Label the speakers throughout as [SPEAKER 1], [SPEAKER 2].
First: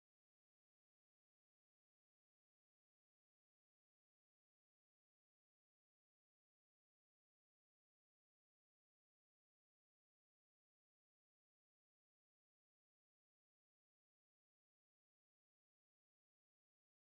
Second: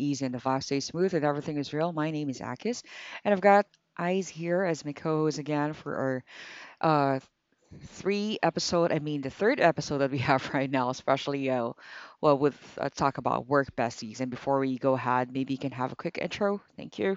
[SPEAKER 1] easy and the vibe stays smooth and everything is real. My name is Akis, and I've got Eyes here as my co-host again for our three episode. I mean, the third episode that we have right now, especially well, with talk about work besties. And before we go ahead, maybe you can have a quick intro. Thank you.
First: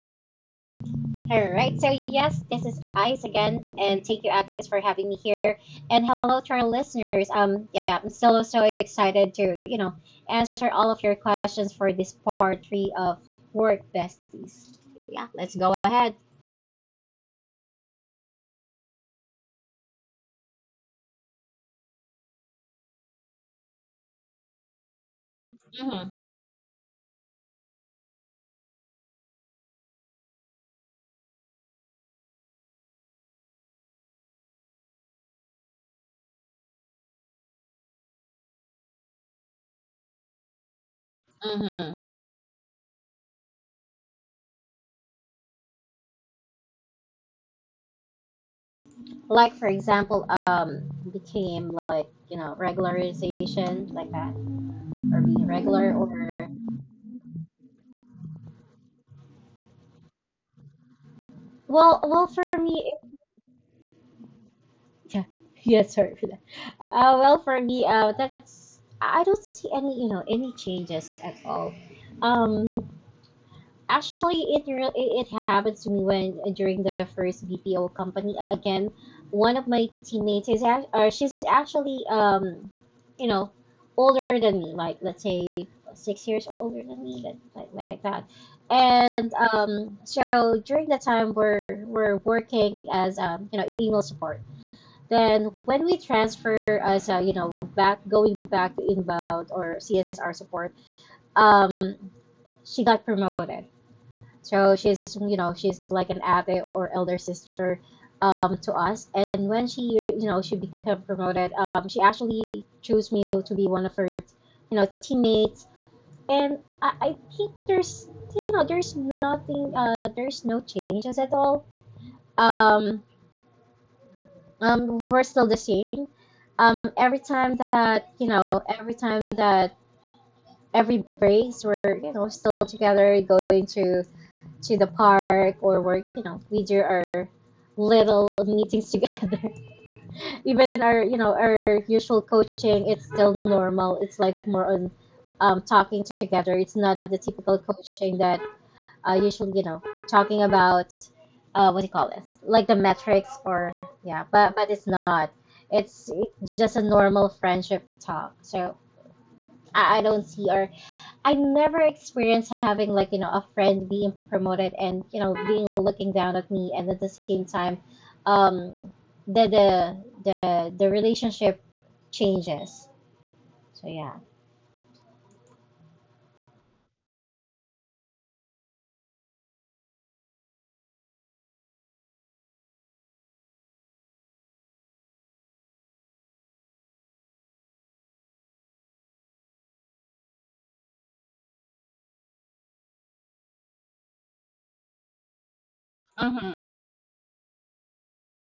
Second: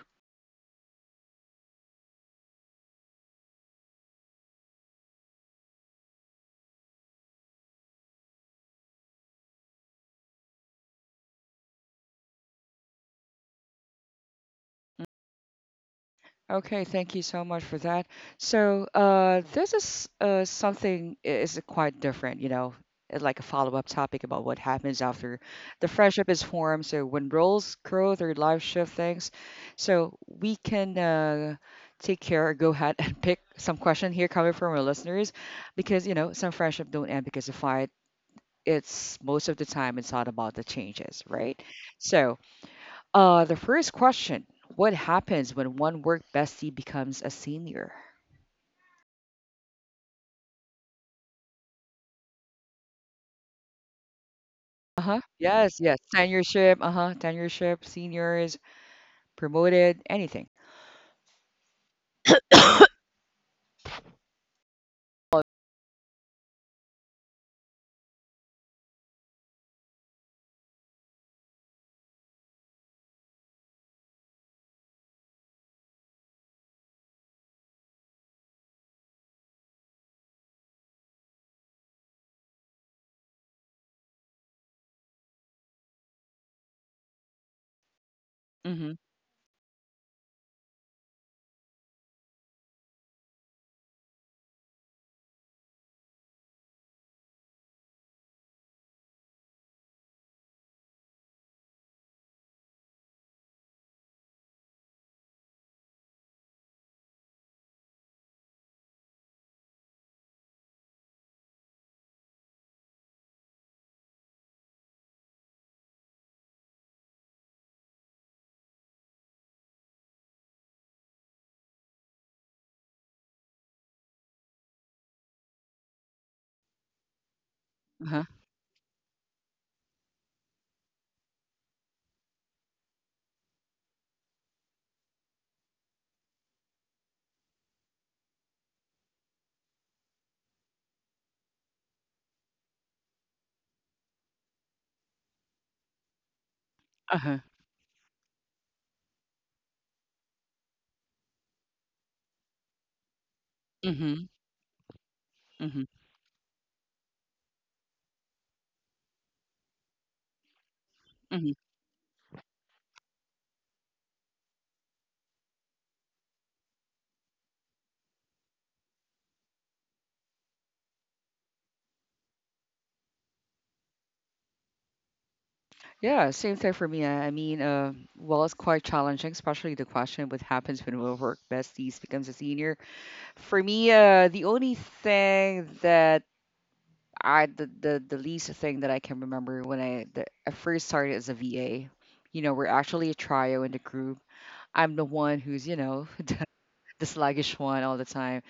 [SPEAKER 2] All right. So yes, this is Ice again, and thank you, Agnes, for having me here. And hello to our listeners. Yeah, I'm still so excited to, answer all of your questions for this part three of Work Besties. Yeah, let's go ahead.
[SPEAKER 1] Okay, thank you so much for that. So, this is something is quite different, you know, like a follow-up topic about what happens after the
[SPEAKER 2] Mm-hmm.
[SPEAKER 1] friendship is formed. So, when roles growth or life shift things, so we can take care or go ahead and pick some question here coming from our listeners, because you know some friendship don't end because of fight. It's most of the time it's not about the changes, right?
[SPEAKER 2] Mm-hmm.
[SPEAKER 1] So the first question, what happens when one work bestie becomes a senior?
[SPEAKER 2] Like, for example, became like, regularization, like that, or
[SPEAKER 1] Uh-huh.
[SPEAKER 2] being
[SPEAKER 1] Yes,
[SPEAKER 2] regular,
[SPEAKER 1] yes.
[SPEAKER 2] or,
[SPEAKER 1] Seniorship, uh-huh. Tenureship, seniors, promoted, anything.
[SPEAKER 2] Well, for me, yeah, yeah, sorry for that. Well, for me, that's I don't see any, any changes at all. Um, actually, it re- it happened to me when during the first BPO company. Again, one of my teammates is act- or she's actually you know, older than me. Like let's say 6 years older than me, like that.
[SPEAKER 1] Mm-hmm.
[SPEAKER 2] And so during the time we're working as email support, then when we transfer as a, back going back to inbound or CSR support. um, she got promoted. So she's, she's like an ate or elder sister, to us. And when she became promoted, she actually chose me to be one of her, teammates. And I think there's nothing. There's no changes at all. Um, we're still the same every time that
[SPEAKER 1] Uh-huh.
[SPEAKER 2] every time that every breaks, we're still together going to the park, or we're we do our little meetings together. even our our usual coaching, it's still normal. It's like more on talking together. It's not the
[SPEAKER 1] Uh-huh.
[SPEAKER 2] typical coaching that usually, talking about what do you call it? Like the metrics or yeah,
[SPEAKER 1] Mm-hmm.
[SPEAKER 2] but it's not.
[SPEAKER 1] Mm-hmm.
[SPEAKER 2] It's just a normal friendship talk. So I don't see or I
[SPEAKER 1] Mm-hmm.
[SPEAKER 2] never experienced having like a friend being promoted and being looking down at me. And at the same time, um, the the the relationship changes. So yeah.
[SPEAKER 1] Yeah, same thing for me. I mean, well, it's quite challenging, especially the question what happens when we work besties becomes a senior. For me, the only thing that I the least thing that I can remember when I the, I first started as a VA, you know, we're actually a trio in the group. I'm the one who's you know
[SPEAKER 2] Mm-hmm.
[SPEAKER 1] the sluggish one all the time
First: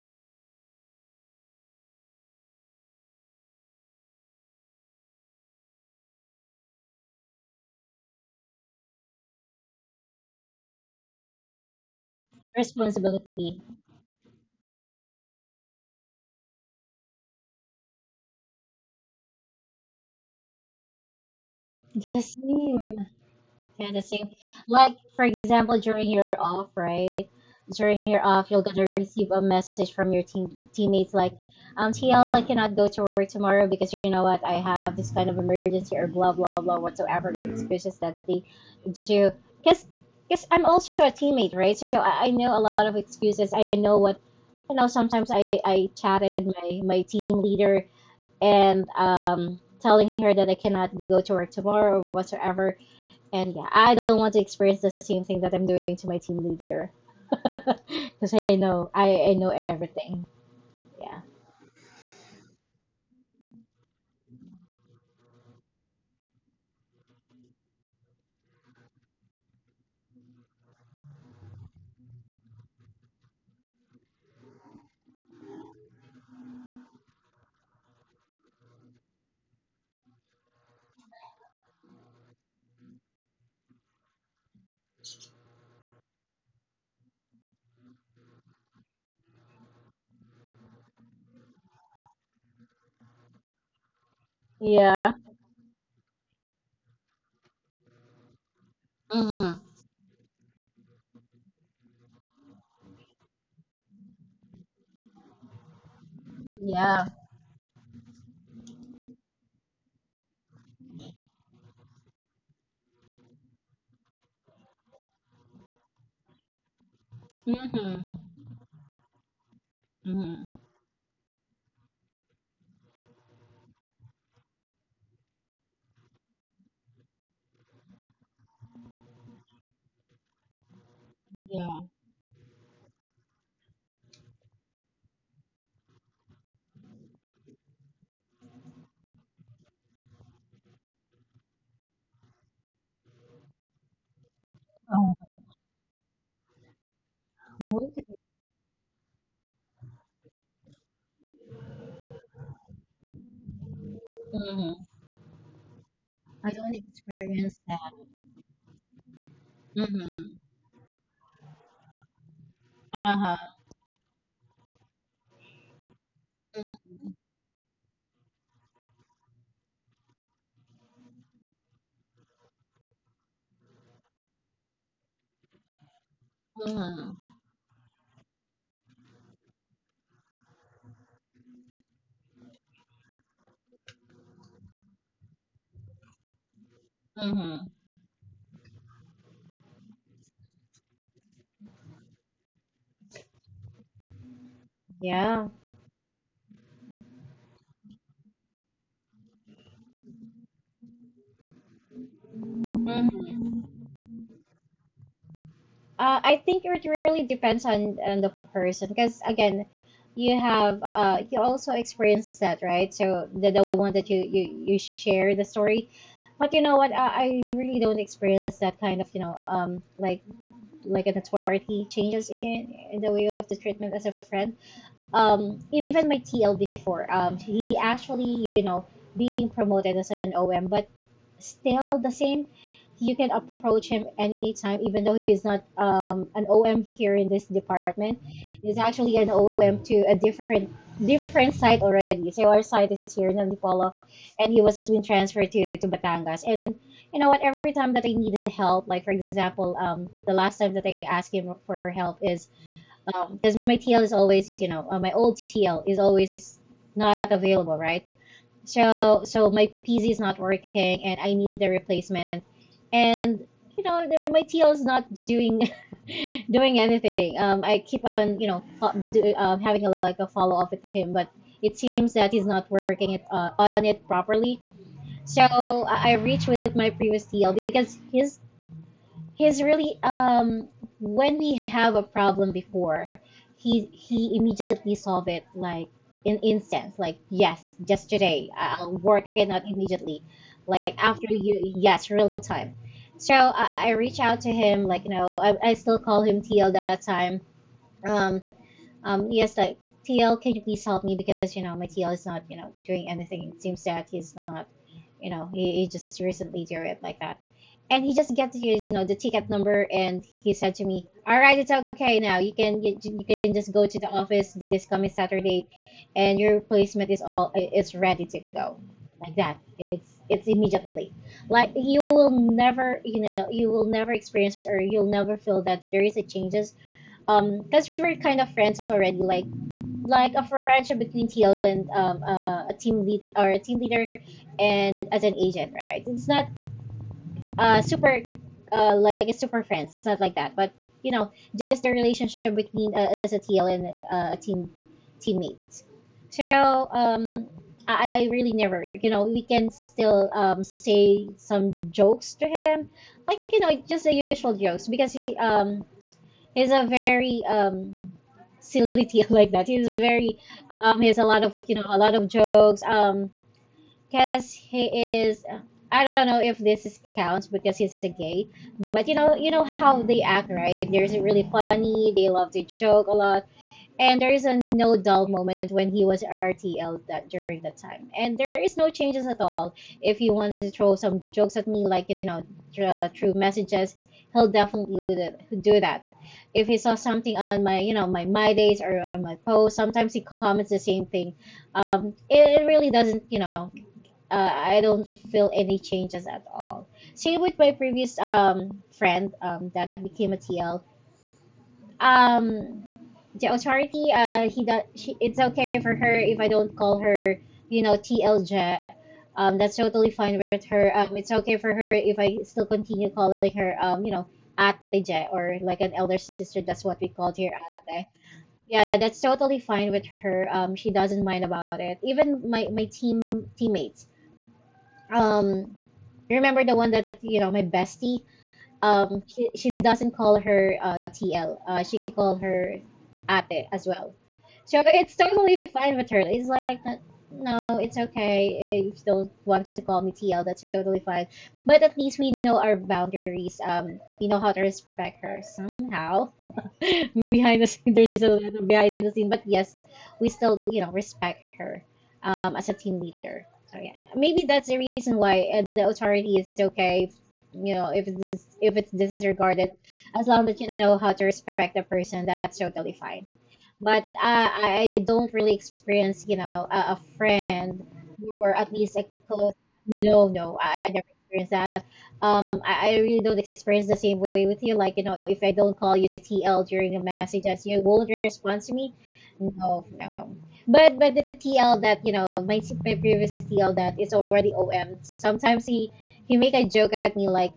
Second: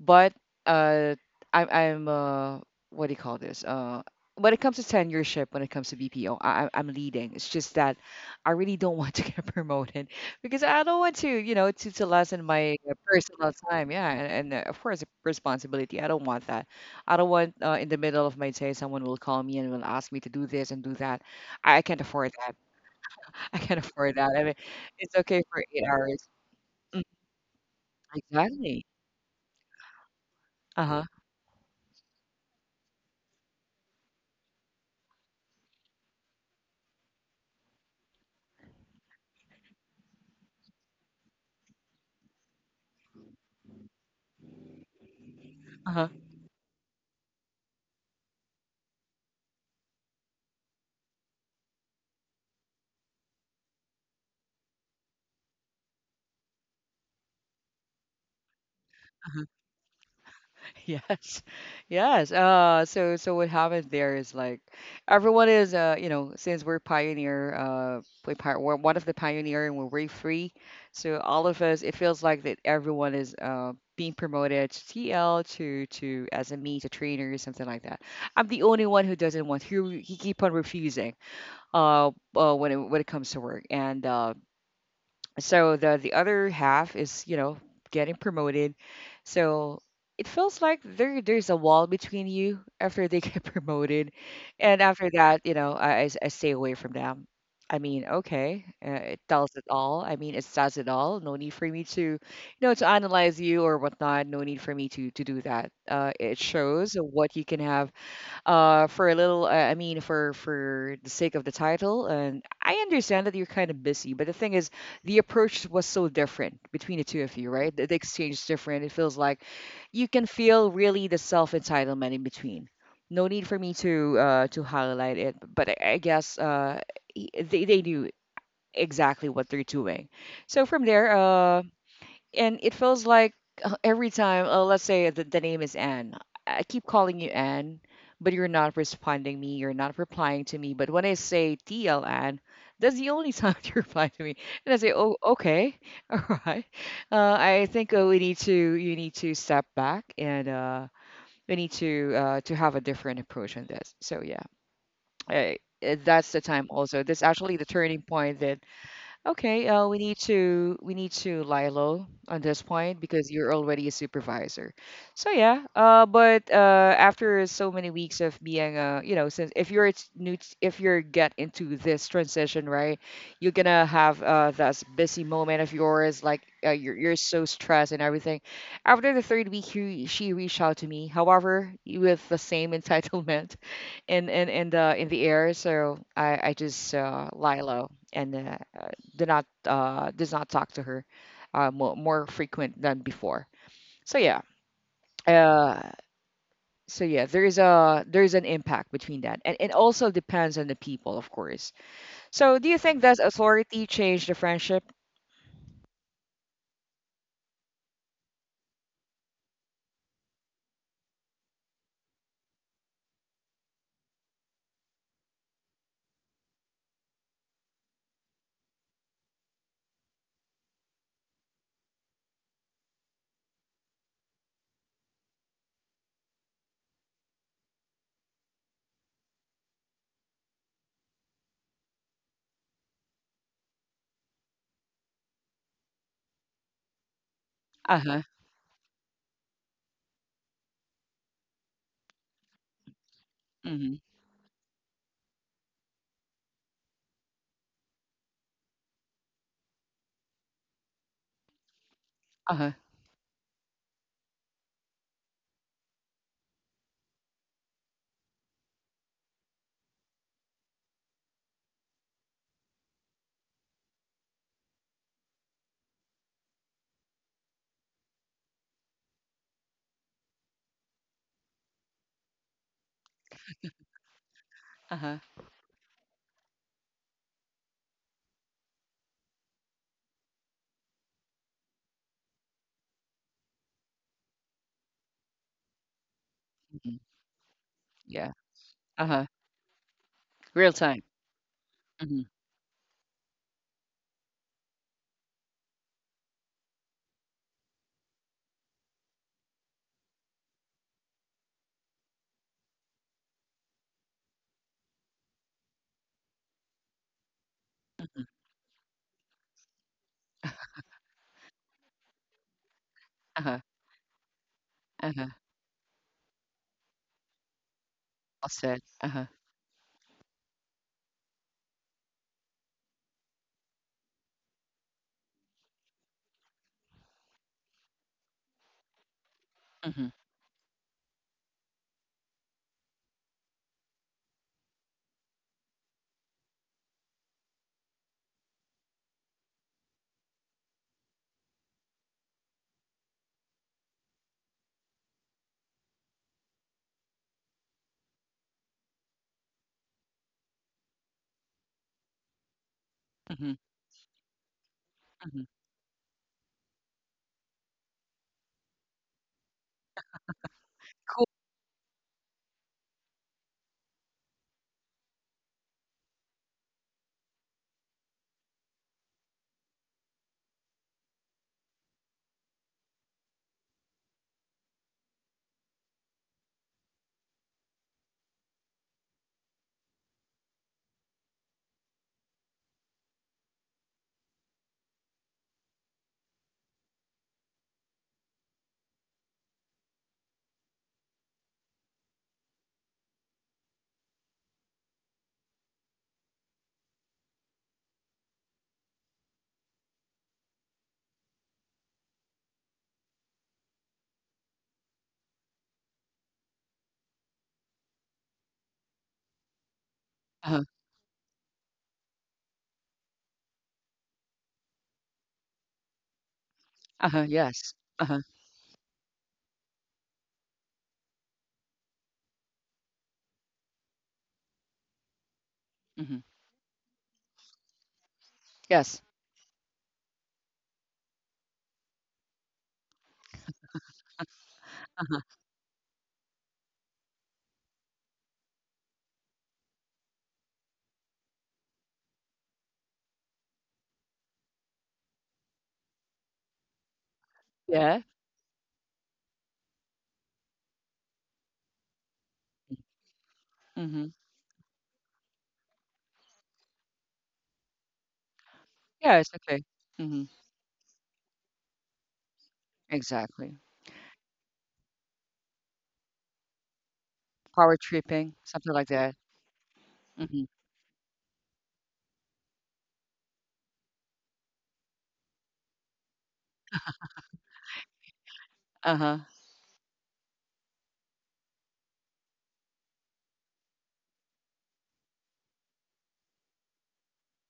[SPEAKER 1] but uh, I'm what do you call this? When it comes to tenureship, when it comes to BPO, I am leading. It's just that I really don't want to get promoted because I don't want to, you know, to lessen my personal
[SPEAKER 2] Responsibility
[SPEAKER 1] time. Yeah, and of course responsibility. I don't want that. I don't want in the middle of my day someone will call me and will ask me to do this and do that. I can't
[SPEAKER 2] the
[SPEAKER 1] afford that.
[SPEAKER 2] same,
[SPEAKER 1] I can't
[SPEAKER 2] yeah, the
[SPEAKER 1] afford
[SPEAKER 2] same.
[SPEAKER 1] that. I mean,
[SPEAKER 2] Like
[SPEAKER 1] it's
[SPEAKER 2] for
[SPEAKER 1] okay for
[SPEAKER 2] example,
[SPEAKER 1] eight
[SPEAKER 2] during your
[SPEAKER 1] hours.
[SPEAKER 2] off,
[SPEAKER 1] Mm,
[SPEAKER 2] right? During your off, you're gonna
[SPEAKER 1] exactly.
[SPEAKER 2] receive a message from your
[SPEAKER 1] Uh huh.
[SPEAKER 2] teammates like, TL, I cannot go to work tomorrow because you know what, I have this kind of emergency or blah blah blah whatsoever excuses that they do. Because because I'm also a teammate, right? So I know a lot of excuses. I know what you know. Sometimes I
[SPEAKER 1] Uh huh.
[SPEAKER 2] chatted my team leader and telling her that I cannot go to work tomorrow or whatsoever. And yeah, I don't want to experience the same thing that I'm doing to my team leader because I know everything. Yeah.
[SPEAKER 1] Yes, yes. So what happened there is like everyone is you know since we're pioneer we're one of the pioneer and we're way free, so all of us it feels like that everyone is being promoted to TL to as a SME to trainer or something like that. I'm the only one who doesn't want who he keep on refusing uh, when it comes to work and so the other half is you know getting promoted so it feels like there's a wall between you after they get promoted and
[SPEAKER 2] Yeah.
[SPEAKER 1] after that you know I stay away from them. I mean okay, it
[SPEAKER 2] Mm-hmm.
[SPEAKER 1] tells it all. I mean it says it all. No need for me to you know to analyze you or whatnot. No need for me to do that. It shows
[SPEAKER 2] Yeah.
[SPEAKER 1] what you can have for a little I mean for the sake of the title, and I understand that you're kind of busy, but the thing is the approach was so different between the two of you, right? The
[SPEAKER 2] Mm-hmm.
[SPEAKER 1] exchange is different. It feels like you can
[SPEAKER 2] Mm-hmm.
[SPEAKER 1] feel really the self entitlement in between. No need for me to highlight it, but I guess they knew exactly what they're doing. So from there
[SPEAKER 2] Yeah.
[SPEAKER 1] and it feels like every time, let's say the name is Anne, I keep calling you Anne, but you're not responding me, you're not replying to me. But when I say TL Anne, that's the only time you reply to me. And I say,
[SPEAKER 2] Oh.
[SPEAKER 1] oh, okay, all right. I think we need to, you need to step back and we need to have a different approach on this. So yeah,
[SPEAKER 2] Mm-hmm.
[SPEAKER 1] I, that's
[SPEAKER 2] I
[SPEAKER 1] the
[SPEAKER 2] don't
[SPEAKER 1] time also. That's
[SPEAKER 2] experience
[SPEAKER 1] actually the
[SPEAKER 2] that.
[SPEAKER 1] turning point that okay,
[SPEAKER 2] Mm-hmm.
[SPEAKER 1] we need to lie low on this point because
[SPEAKER 2] Uh-huh.
[SPEAKER 1] you're already a supervisor. So yeah, but after so many weeks of being you know, since if you're it's new, if you're get into this transition, right, you're gonna have that busy moment of yours, like
[SPEAKER 2] Mm-hmm.
[SPEAKER 1] you're so stressed and everything. After the third week, he, she reached out to me, however, with the same entitlement in the air. So I just lie
[SPEAKER 2] Mm-hmm.
[SPEAKER 1] low and uh, do not does not talk to her more frequent than before. So yeah,
[SPEAKER 2] Yeah.
[SPEAKER 1] uh, so yeah, there is a there is an impact between that, and it also depends on the people, of course. So do you think does
[SPEAKER 2] Mm-hmm.
[SPEAKER 1] authority change the friendship?
[SPEAKER 2] I think it really depends on the person. Because again, you have you also experience that, right? So the one that you share the story, but you know what? I really don't experience that kind of like an authority changes in the way of the treatment as a friend. Um, Even my TL before, he actually, being promoted as an OM, but still the same. You can approach him anytime, even though he's not an OM here in this
[SPEAKER 1] Uh
[SPEAKER 2] department.
[SPEAKER 1] huh.
[SPEAKER 2] He's actually an OM to a different site already. So our site is here in Antipolo,
[SPEAKER 1] Mm-hmm.
[SPEAKER 2] and he was being transferred to Batangas. And you know what? Every time that I needed help, like for example, the last time that I asked him for help is
[SPEAKER 1] Uh huh.
[SPEAKER 2] because my TL is always, my old TL is always not available, right? So so my PC is not working and I need a replacement. And you know my TL is not doing doing anything. I keep on having a, like a follow up with him, but it seems that he's not working it on it properly.
[SPEAKER 1] Uh huh.
[SPEAKER 2] So I reached with my previous TL because his he's really when we have a problem before, he immediately solve it, like in instance,
[SPEAKER 1] Mhm.
[SPEAKER 2] like yes, just
[SPEAKER 1] Yeah.
[SPEAKER 2] today I'll
[SPEAKER 1] Uh
[SPEAKER 2] work
[SPEAKER 1] huh.
[SPEAKER 2] it out immediately,
[SPEAKER 1] Real
[SPEAKER 2] like
[SPEAKER 1] time.
[SPEAKER 2] after you, yes,
[SPEAKER 1] Mm-hmm.
[SPEAKER 2] real time. So I reach out to him, like I still call him TL that time, um yes, like TL, can you please help me because you know my TL is not doing anything. It seems that he's not, he just recently did it like that, and he
[SPEAKER 1] Uh
[SPEAKER 2] just gets the ticket number. And he said to me, all right, it's okay now. You can
[SPEAKER 1] huh.
[SPEAKER 2] just go to the office this coming
[SPEAKER 1] Uh huh.
[SPEAKER 2] Saturday, and your replacement is all is ready to
[SPEAKER 1] All
[SPEAKER 2] go,
[SPEAKER 1] said. Uh huh.
[SPEAKER 2] like that. It's immediately, like you will never you will never experience or you'll never feel that there is a changes, because we're kind of friends already. like
[SPEAKER 1] Mm-hmm.
[SPEAKER 2] like a friendship between TL and a team lead or a team leader and as an agent, right? It's not super, like a super friends, it's not like that, but you know just the relationship between as a TL and a teammates. So I really never we can still say some jokes to him like
[SPEAKER 1] Mm-hmm.
[SPEAKER 2] just the usual jokes. Because he
[SPEAKER 1] Mm-hmm.
[SPEAKER 2] he's a very silly like that. He's very he has a
[SPEAKER 1] Cool.
[SPEAKER 2] lot of a lot of jokes. Because he is I don't know if this is counts, because he's a gay. But you know how they act, right? They're really funny, they love to joke a lot. And there is a no dull moment when he was RTL that during that time. And there is no changes at all. If you want to throw some jokes at me, like through messages, he'll definitely do that. If he saw something on my, my days or on my post, sometimes he comments the same thing. It really doesn't, I don't feel any changes at all. Same with my previous friend that became a TL. Um, the authority he does she, it's okay for her if I don't call her TLJ. That's totally fine
[SPEAKER 1] Uh
[SPEAKER 2] with
[SPEAKER 1] huh.
[SPEAKER 2] her. It's okay for her if I still continue calling her Ate J, or like an elder sister, that's what we
[SPEAKER 1] Uh huh.
[SPEAKER 2] called here,
[SPEAKER 1] Yes.
[SPEAKER 2] ate.
[SPEAKER 1] Uh huh.
[SPEAKER 2] Yeah, that's totally fine with her. She doesn't mind about it. Even my teammates, um
[SPEAKER 1] Mm-hmm.
[SPEAKER 2] remember the one that my bestie,
[SPEAKER 1] Yes.
[SPEAKER 2] she doesn't call her TL. She call her ate as well. So it's totally fine with her. It's like no, it's okay. If you don't want to call me TL, that's totally fine. But at least we know our boundaries. We know how to respect her somehow. behind the scene,
[SPEAKER 1] Yeah.
[SPEAKER 2] there's a little behind the scene, but yes, we still respect her, as a team leader. So yeah,
[SPEAKER 1] Mm-hmm.
[SPEAKER 2] maybe that's the reason why the authority is okay, if it's
[SPEAKER 1] Yeah, it's okay.
[SPEAKER 2] disregarded, as
[SPEAKER 1] Mm-hmm.
[SPEAKER 2] long as you know how to respect the person. That's totally fine.
[SPEAKER 1] Exactly.
[SPEAKER 2] But I don't really experience, a friend,
[SPEAKER 1] Power tripping,
[SPEAKER 2] or at
[SPEAKER 1] something like
[SPEAKER 2] least a
[SPEAKER 1] that.
[SPEAKER 2] close. No,
[SPEAKER 1] Mhm.
[SPEAKER 2] no, I never experienced that. I really don't experience the same way with you. Like, you know, if I don't call you TL during a message, as you won't respond to me.
[SPEAKER 1] Uh-huh.
[SPEAKER 2] No, no. But the TL that you know, my previous TL that is already OM. Sometimes he make a joke at me like,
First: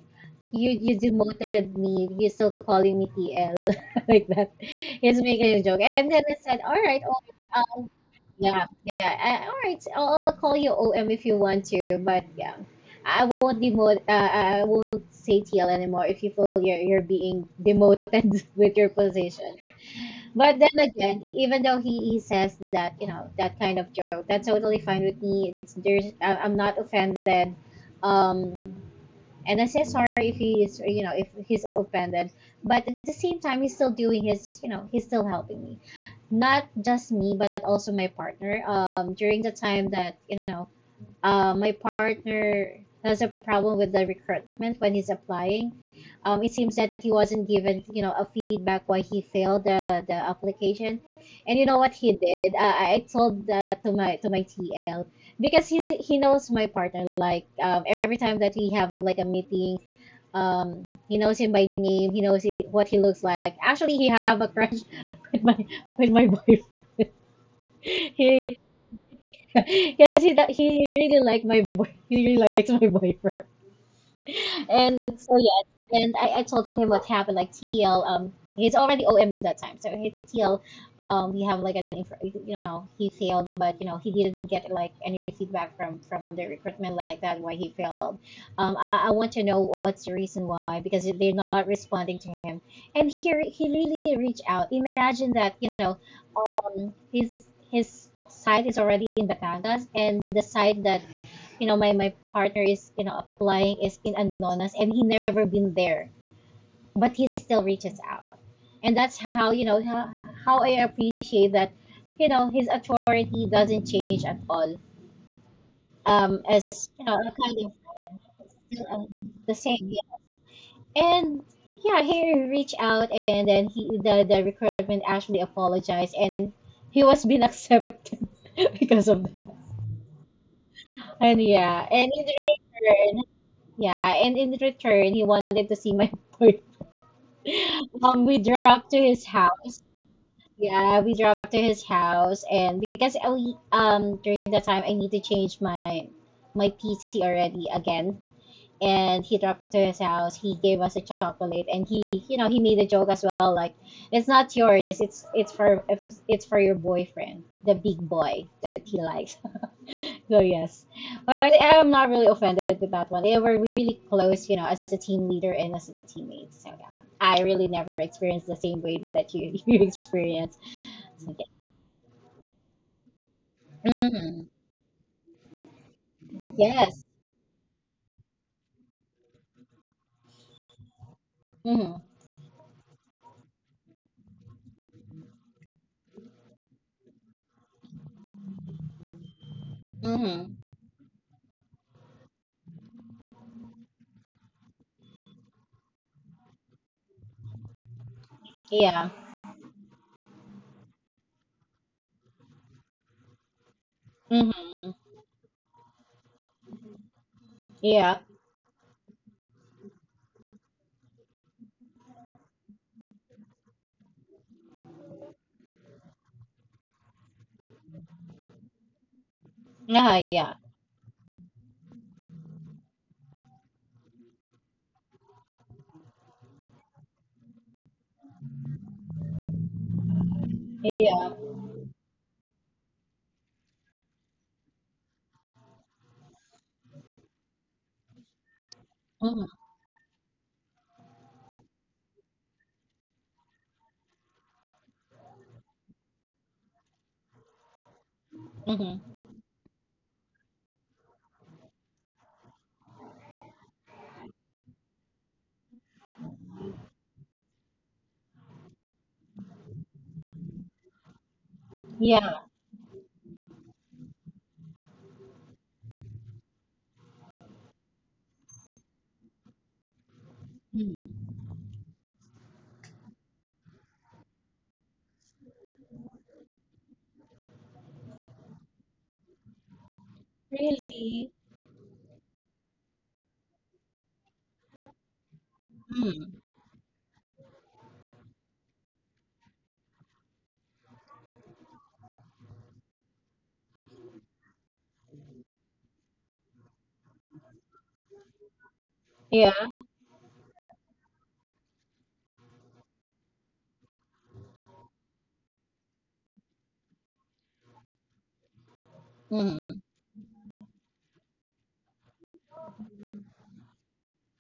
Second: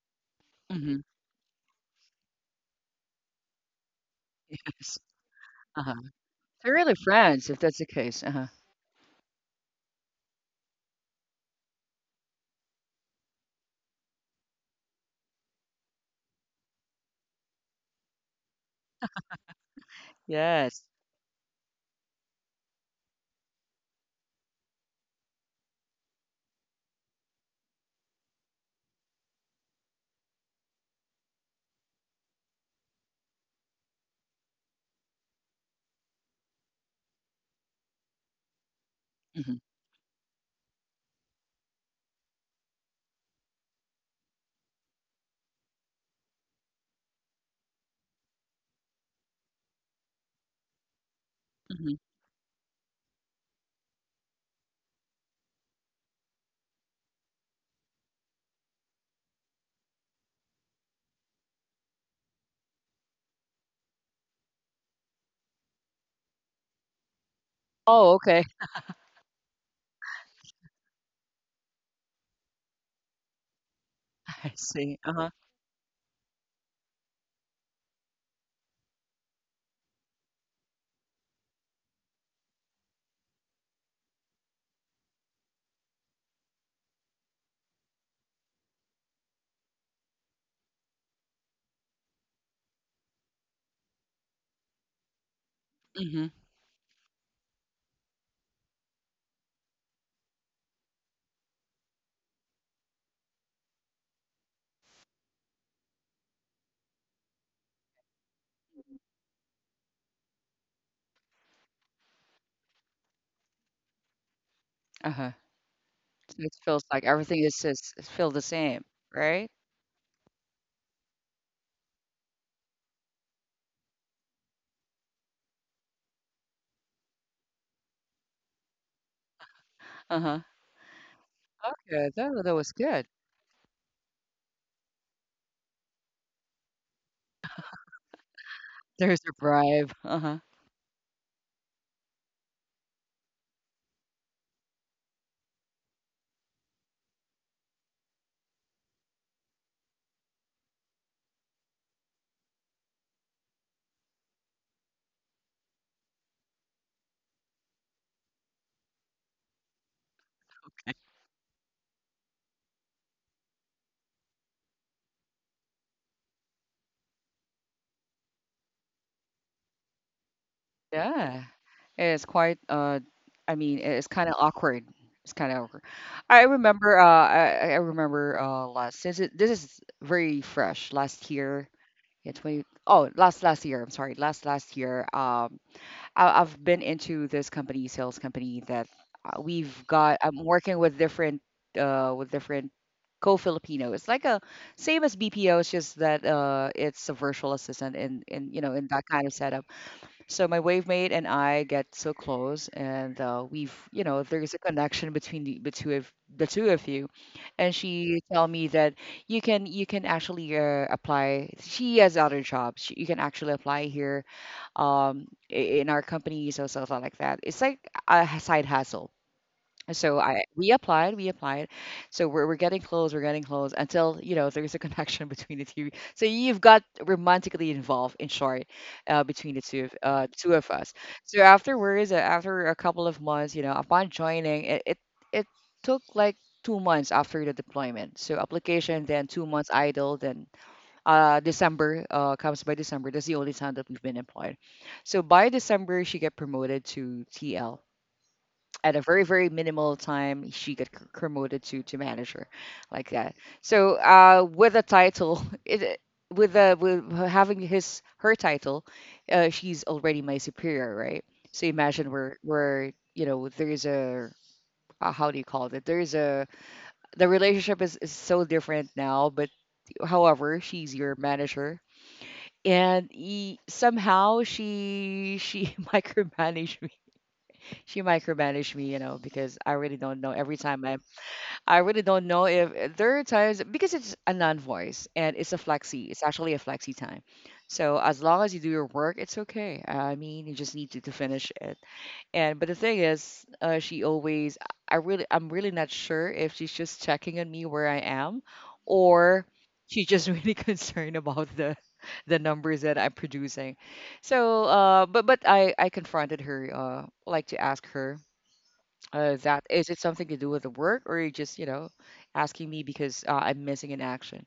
[SPEAKER 2] you
[SPEAKER 1] Mhm.
[SPEAKER 2] demoted me. You're still calling me TL like that.
[SPEAKER 1] Yes.
[SPEAKER 2] He's making a joke.
[SPEAKER 1] Uh-huh.
[SPEAKER 2] And then I said,
[SPEAKER 1] They're
[SPEAKER 2] all
[SPEAKER 1] really
[SPEAKER 2] right,
[SPEAKER 1] friends if that's the case. Uh-huh.
[SPEAKER 2] yeah, yeah, all right, I'll call you OM if you want to, but yeah, I won't demote, uh, I won't say TL anymore if you feel you're being demoted with your position. But then
[SPEAKER 1] Yes.
[SPEAKER 2] again, even though he says that, that kind of joke, that's totally fine with me. I, I'm not offended. Um, and I say sorry if he is, if he's offended. But at the same time, he's still doing his, he's still helping me, not just me but also my partner, during the
[SPEAKER 1] Mhm.
[SPEAKER 2] time that, my partner has a problem with the recruitment when he's applying. It seems that he wasn't given, a feedback why he failed the application. And you know what
[SPEAKER 1] Mhm.
[SPEAKER 2] he did? I told that to my TL, because he knows my partner. Like, every time that we have like a meeting, um he knows him by name, he knows what he looks like. Actually he have a crush with my with my boyfriend.
[SPEAKER 1] Oh,
[SPEAKER 2] He,
[SPEAKER 1] okay.
[SPEAKER 2] yes, he really liked my boy. He really likes my boyfriend.
[SPEAKER 1] I
[SPEAKER 2] And
[SPEAKER 1] see. Uh-huh.
[SPEAKER 2] so yes, and I told him what happened. Like, TL, he's already OM that time. So he, TL, we have like an, he failed, but you know, he didn't get like any feedback from the recruitment, like that, why he failed. I want to know what's the reason why, because they're not responding to him. And here he really reached out. Imagine that,
[SPEAKER 1] Mhm.
[SPEAKER 2] um, his his site is already in Batangas, and the site that, you know, my partner is, you know, applying is in Anonas, and he never been there, but he still reaches out. And that's how, I appreciate that, his authority doesn't change at all.
[SPEAKER 1] Uh-huh. So it
[SPEAKER 2] As,
[SPEAKER 1] feels like everything is
[SPEAKER 2] kind of
[SPEAKER 1] just it feel the same,
[SPEAKER 2] still,
[SPEAKER 1] right?
[SPEAKER 2] the same. Yeah. And yeah, he reached out, and then the recruitment actually apologized, and he was being accepted because of that.
[SPEAKER 1] Uh-huh.
[SPEAKER 2] And yeah,
[SPEAKER 1] Okay.
[SPEAKER 2] and in
[SPEAKER 1] That that was good.
[SPEAKER 2] return, Yeah, and in return, he wanted to see my boy. We drove to
[SPEAKER 1] There's
[SPEAKER 2] his
[SPEAKER 1] a
[SPEAKER 2] house.
[SPEAKER 1] bribe. Uh-huh.
[SPEAKER 2] Yeah, we drove to his house, and because we, during that time, I need to change my PC already again, and he dropped to his house. He gave us a chocolate, and he you know he made a joke as well, like, it's not yours, it's for your boyfriend, the big boy that he likes. So yes, but I'm not really offended with that one. They were really close, you know, as a team leader and as a teammate. So yeah, I really never experienced the same way that you you experienced. So,
[SPEAKER 1] Yeah. It's quite I mean
[SPEAKER 2] yeah.
[SPEAKER 1] it's kind of
[SPEAKER 2] Mhm.
[SPEAKER 1] awkward. It's kind of awkward. I remember
[SPEAKER 2] Yes.
[SPEAKER 1] I remember last since it, this is very fresh last year.
[SPEAKER 2] Hmm.
[SPEAKER 1] Yeah, 20 Oh, last last year, I'm sorry. Last last year I've been into this company, sales company that we've got I'm
[SPEAKER 2] Hmm.
[SPEAKER 1] working with different co-Filipino. It's like a same as BPO, it's just that it's a virtual assistant and you know in that
[SPEAKER 2] Yeah.
[SPEAKER 1] kind of setup so my wave mate and I get so close, and we've, you know, there's a
[SPEAKER 2] Hmm.
[SPEAKER 1] connection between the two of you. And she
[SPEAKER 2] Yeah.
[SPEAKER 1] tell me that you can actually apply. She has other jobs. She, you can actually apply here in our companies or something like that. It's like a side hustle. So
[SPEAKER 2] Yeah.
[SPEAKER 1] I
[SPEAKER 2] Yeah.
[SPEAKER 1] we applied, we applied. So we're getting close, we're getting close until you know there's a connection between the two. So you've got romantically involved, in short, between the two of us. So
[SPEAKER 2] Yeah.
[SPEAKER 1] afterwards, after a couple of months, you know, upon joining, it took like 2 months after the deployment. So application, then two
[SPEAKER 2] Hmm.
[SPEAKER 1] months idle, then December comes by December. That's the only time that we've been employed. So by December, she get promoted to TL at a
[SPEAKER 2] Hmm.
[SPEAKER 1] very very minimal time she got promoted to manager like that. So with a title it with the with her having his her title she's already my superior, right? So imagine where
[SPEAKER 2] Yeah.
[SPEAKER 1] where you know there's a how do you call it, there's a the relationship is so different now. But however she's your
[SPEAKER 2] Mhm.
[SPEAKER 1] manager, and somehow she micromanaged me. She micromanaged me, you know, because I really don't know every time i
[SPEAKER 2] Really.
[SPEAKER 1] I really don't know if there are times because it's a non-voice and it's a flexi. It's
[SPEAKER 2] Hmm.
[SPEAKER 1] actually a flexi time. So as long as you do your work, it's okay. I mean, you just need to finish it. And but the thing is, she always. I really, I'm really not sure if she's just checking on me where I am, or
[SPEAKER 2] Yeah.
[SPEAKER 1] she's just really concerned about the numbers that I'm producing. So, but I confronted her, like to ask her is that
[SPEAKER 2] Hmm.
[SPEAKER 1] is it something to do with the work, or you just you know asking me because I'm missing an action?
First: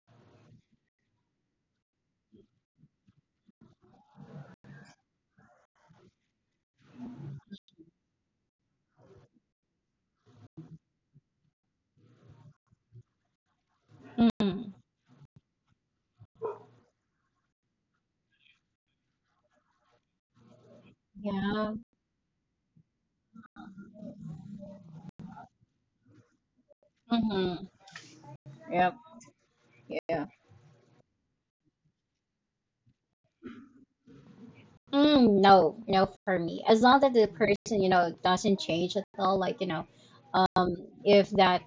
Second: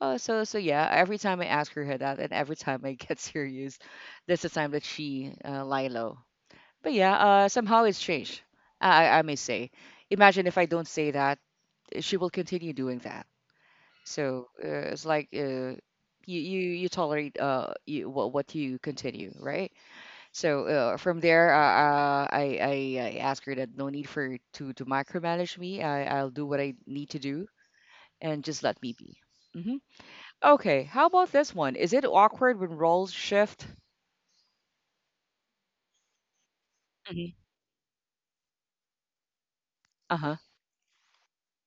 [SPEAKER 1] Oh, so so yeah. Every time I ask her that, and every time I get serious, that's the time that she lie low. But yeah, somehow it's changed. I may say. Imagine if I don't say that, eh, she will continue doing that. So
[SPEAKER 2] Hmm.
[SPEAKER 1] it's like you you you tolerate what you continue, right? So uh, from there, uh,
[SPEAKER 2] Yeah.
[SPEAKER 1] uh, I, I I ask her that no need for to micromanage me. I I'll do what I need to do
[SPEAKER 2] Hmm.
[SPEAKER 1] and just let me
[SPEAKER 2] Yep.
[SPEAKER 1] be. hmm
[SPEAKER 2] Yeah.
[SPEAKER 1] Okay, how about this one? Is it awkward when roles shift?
[SPEAKER 2] Mm, no, no, for me. As long as the
[SPEAKER 1] hmm
[SPEAKER 2] person, you know, doesn't change at all, like, you know,
[SPEAKER 1] Uh-huh.
[SPEAKER 2] um, if that,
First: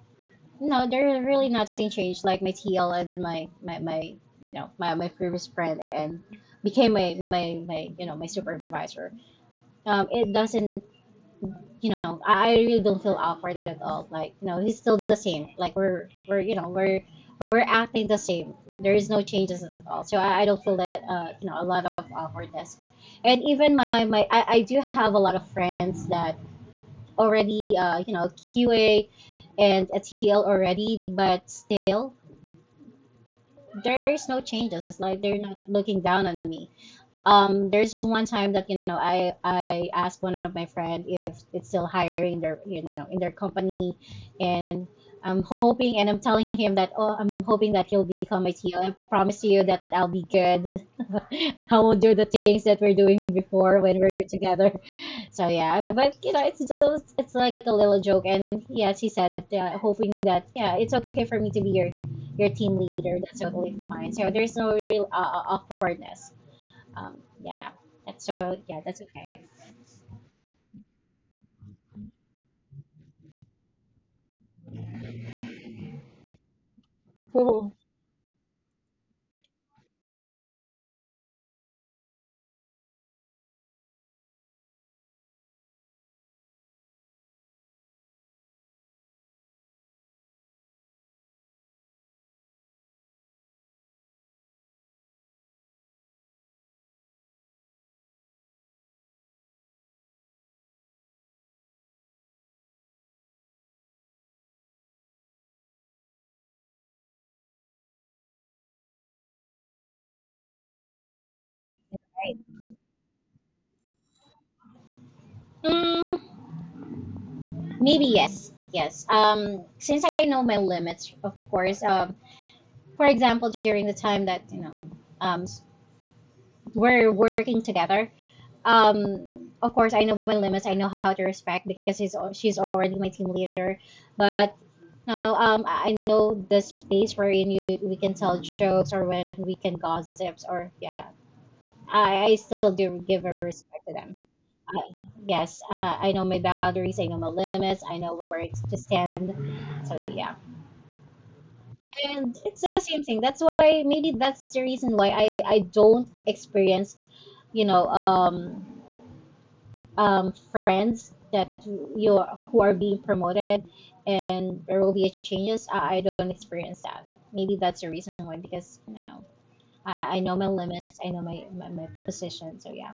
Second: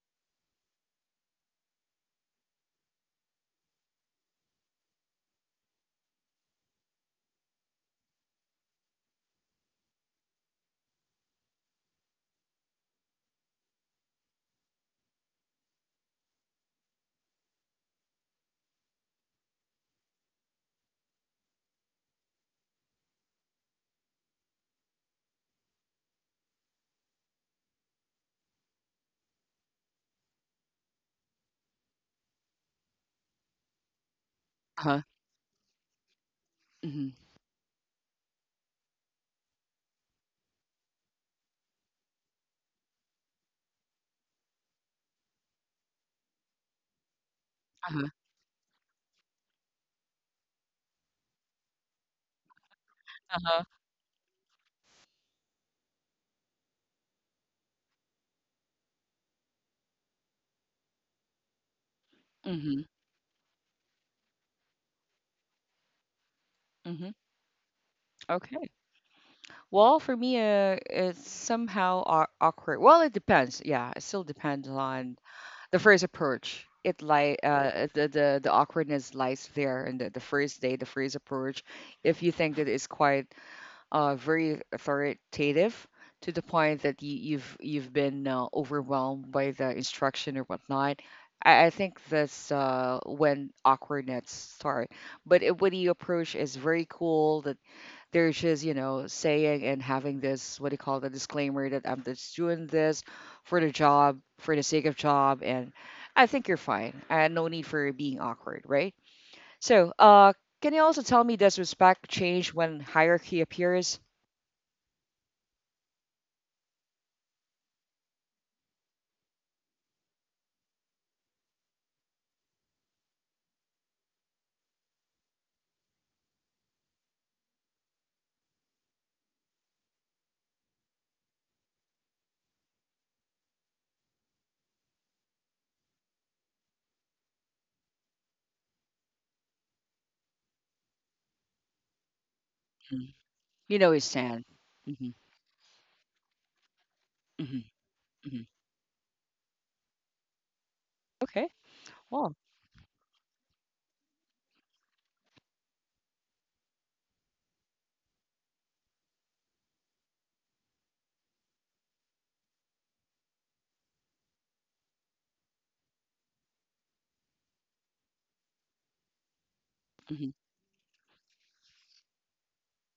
[SPEAKER 2] no, there's really nothing changed. Like, my TL and my previous friend and became my supervisor. It doesn't... I really don't feel awkward at all. Like, you know, he's still the same. Like, we're you know we're acting the same. There is no changes at all. So I don't feel that, you know, a lot of awkwardness. And even I do have a lot of friends that already, you know, QA and ATL already, but still there is no changes.
[SPEAKER 1] Uh-huh.
[SPEAKER 2] Like, they're not looking down on me.
[SPEAKER 1] hmm
[SPEAKER 2] There's one time that, you know, I asked one of my friend if it's still hiring their, you know, in their company, and I'm hoping, and I'm telling him that, oh, I'm hoping that he'll
[SPEAKER 1] Uh-huh.
[SPEAKER 2] become my CEO. I promise you that I'll be good. I will do the things that we're doing
[SPEAKER 1] Uh-huh.
[SPEAKER 2] before, when we're together. So yeah, but you know, it's still, it's like a little joke, and yes, he said, hoping that, yeah, it's okay for me to be your team
[SPEAKER 1] hmm
[SPEAKER 2] leader. That's totally fine. So there's no real, awkwardness.
[SPEAKER 1] hmm
[SPEAKER 2] um, yeah. That's So
[SPEAKER 1] Okay.
[SPEAKER 2] yeah, that's okay.
[SPEAKER 1] Well, for me, it's somehow awkward. Well, it depends. Yeah, it still depends on the first approach. It like
[SPEAKER 2] Mhm.
[SPEAKER 1] uh, the awkwardness lies there, and the first day, the first approach. If you think that it's quite very authoritative to the point that you've been overwhelmed by the instruction or whatnot, I think that's when awkwardness start. But it, when you approach is very cool, that they're just saying and having this what do you call the disclaimer that I'm just doing this for the job, for the sake of job, and I think you're fine and no need for being awkward, right? So uh, can you also tell me, does respect
[SPEAKER 2] Right.
[SPEAKER 1] change when hierarchy appears?
[SPEAKER 2] Mm, maybe yes. Yes. Since I know my limits, of course. For example, during the time that, um, s- we're working together. Um, of course, I know my limits. I know how to respect, because she's already my team leader. But no, I know the space wherein you we can tell jokes, or when we can gossips, or yeah. I still do
[SPEAKER 1] Mhm.
[SPEAKER 2] give a
[SPEAKER 1] You
[SPEAKER 2] respect to
[SPEAKER 1] know his
[SPEAKER 2] them.
[SPEAKER 1] stan.
[SPEAKER 2] I-
[SPEAKER 1] Hmm.
[SPEAKER 2] Yes, I know my boundaries, I know my
[SPEAKER 1] Hmm.
[SPEAKER 2] limits, I know where
[SPEAKER 1] Hmm.
[SPEAKER 2] it's to stand. So yeah,
[SPEAKER 1] Okay.
[SPEAKER 2] and
[SPEAKER 1] Well.
[SPEAKER 2] it's the same thing. That's why maybe that's the reason why I don't experience, you know um um friends that who are being promoted, and there will be changes. I don't experience that. Maybe that's the reason why, because you know, I know my limits, I know my, my position. So yeah,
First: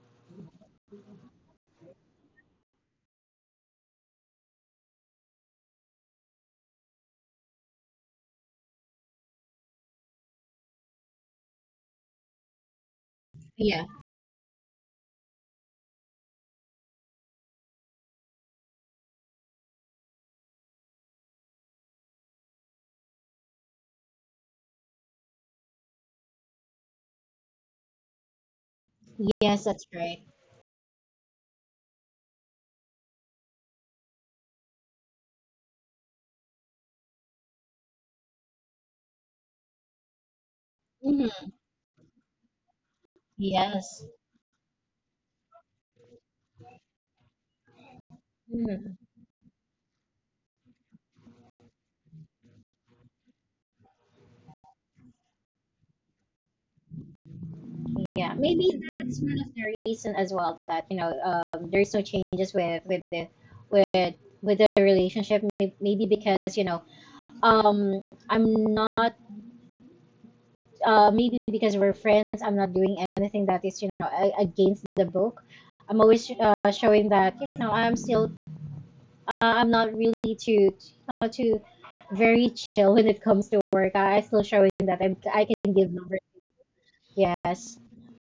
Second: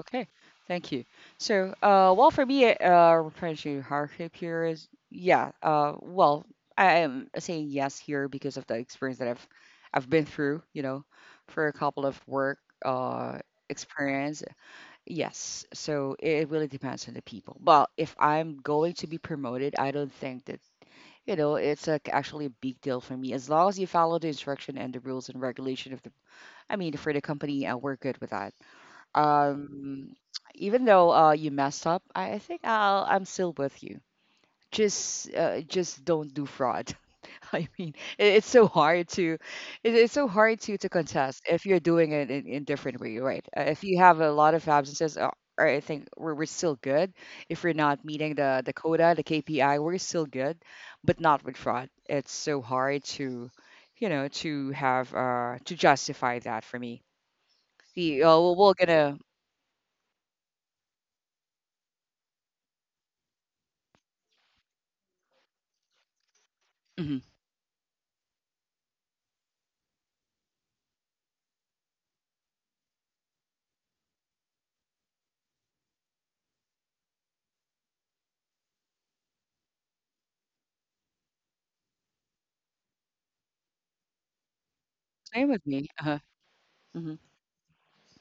[SPEAKER 1] Okay, thank you. So, well, for me, replenishing hardship here is, yeah, well, I am saying yes here because of the experience that I've been through, you know, for a couple of work, uh,
[SPEAKER 2] yeah,
[SPEAKER 1] experience. Yes, so it really depends on the people. Well, if I'm going to be promoted, I don't think that, you know, it's like actually a big deal for me, as long as you follow the instruction and the rules and regulation of the, I mean, for the company, we're good with that.
[SPEAKER 2] yes, that's
[SPEAKER 1] Um,
[SPEAKER 2] right.
[SPEAKER 1] even though uh, you messed up, I think I'm still with you. Just just don't do fraud. I mean it's so hard to it's so hard to contest
[SPEAKER 2] Hmm.
[SPEAKER 1] if you're doing it in different way, right? If you
[SPEAKER 2] Yes.
[SPEAKER 1] have a lot of absences or I think we're still good. If we're not meeting the
[SPEAKER 2] Mhm.
[SPEAKER 1] quota, the KPI, we're still good. But not with fraud. It's so hard to you know to have to justify that. For me the
[SPEAKER 2] Yeah,
[SPEAKER 1] we're
[SPEAKER 2] maybe
[SPEAKER 1] gonna
[SPEAKER 2] that's one of the reason as well, that you know, there's no changes with with with the relationship. Maybe because you know,
[SPEAKER 1] mhm.
[SPEAKER 2] um I'm not... maybe because we're friends. I'm not doing anything that is, you know, against the book. I'm always, showing that, you know, I'm still... I'm not really too, not too very chill when it comes to work. I still showing that I
[SPEAKER 1] Same with
[SPEAKER 2] can
[SPEAKER 1] me.
[SPEAKER 2] give
[SPEAKER 1] Uh-huh.
[SPEAKER 2] numbers.
[SPEAKER 1] Mhm.
[SPEAKER 2] Yes,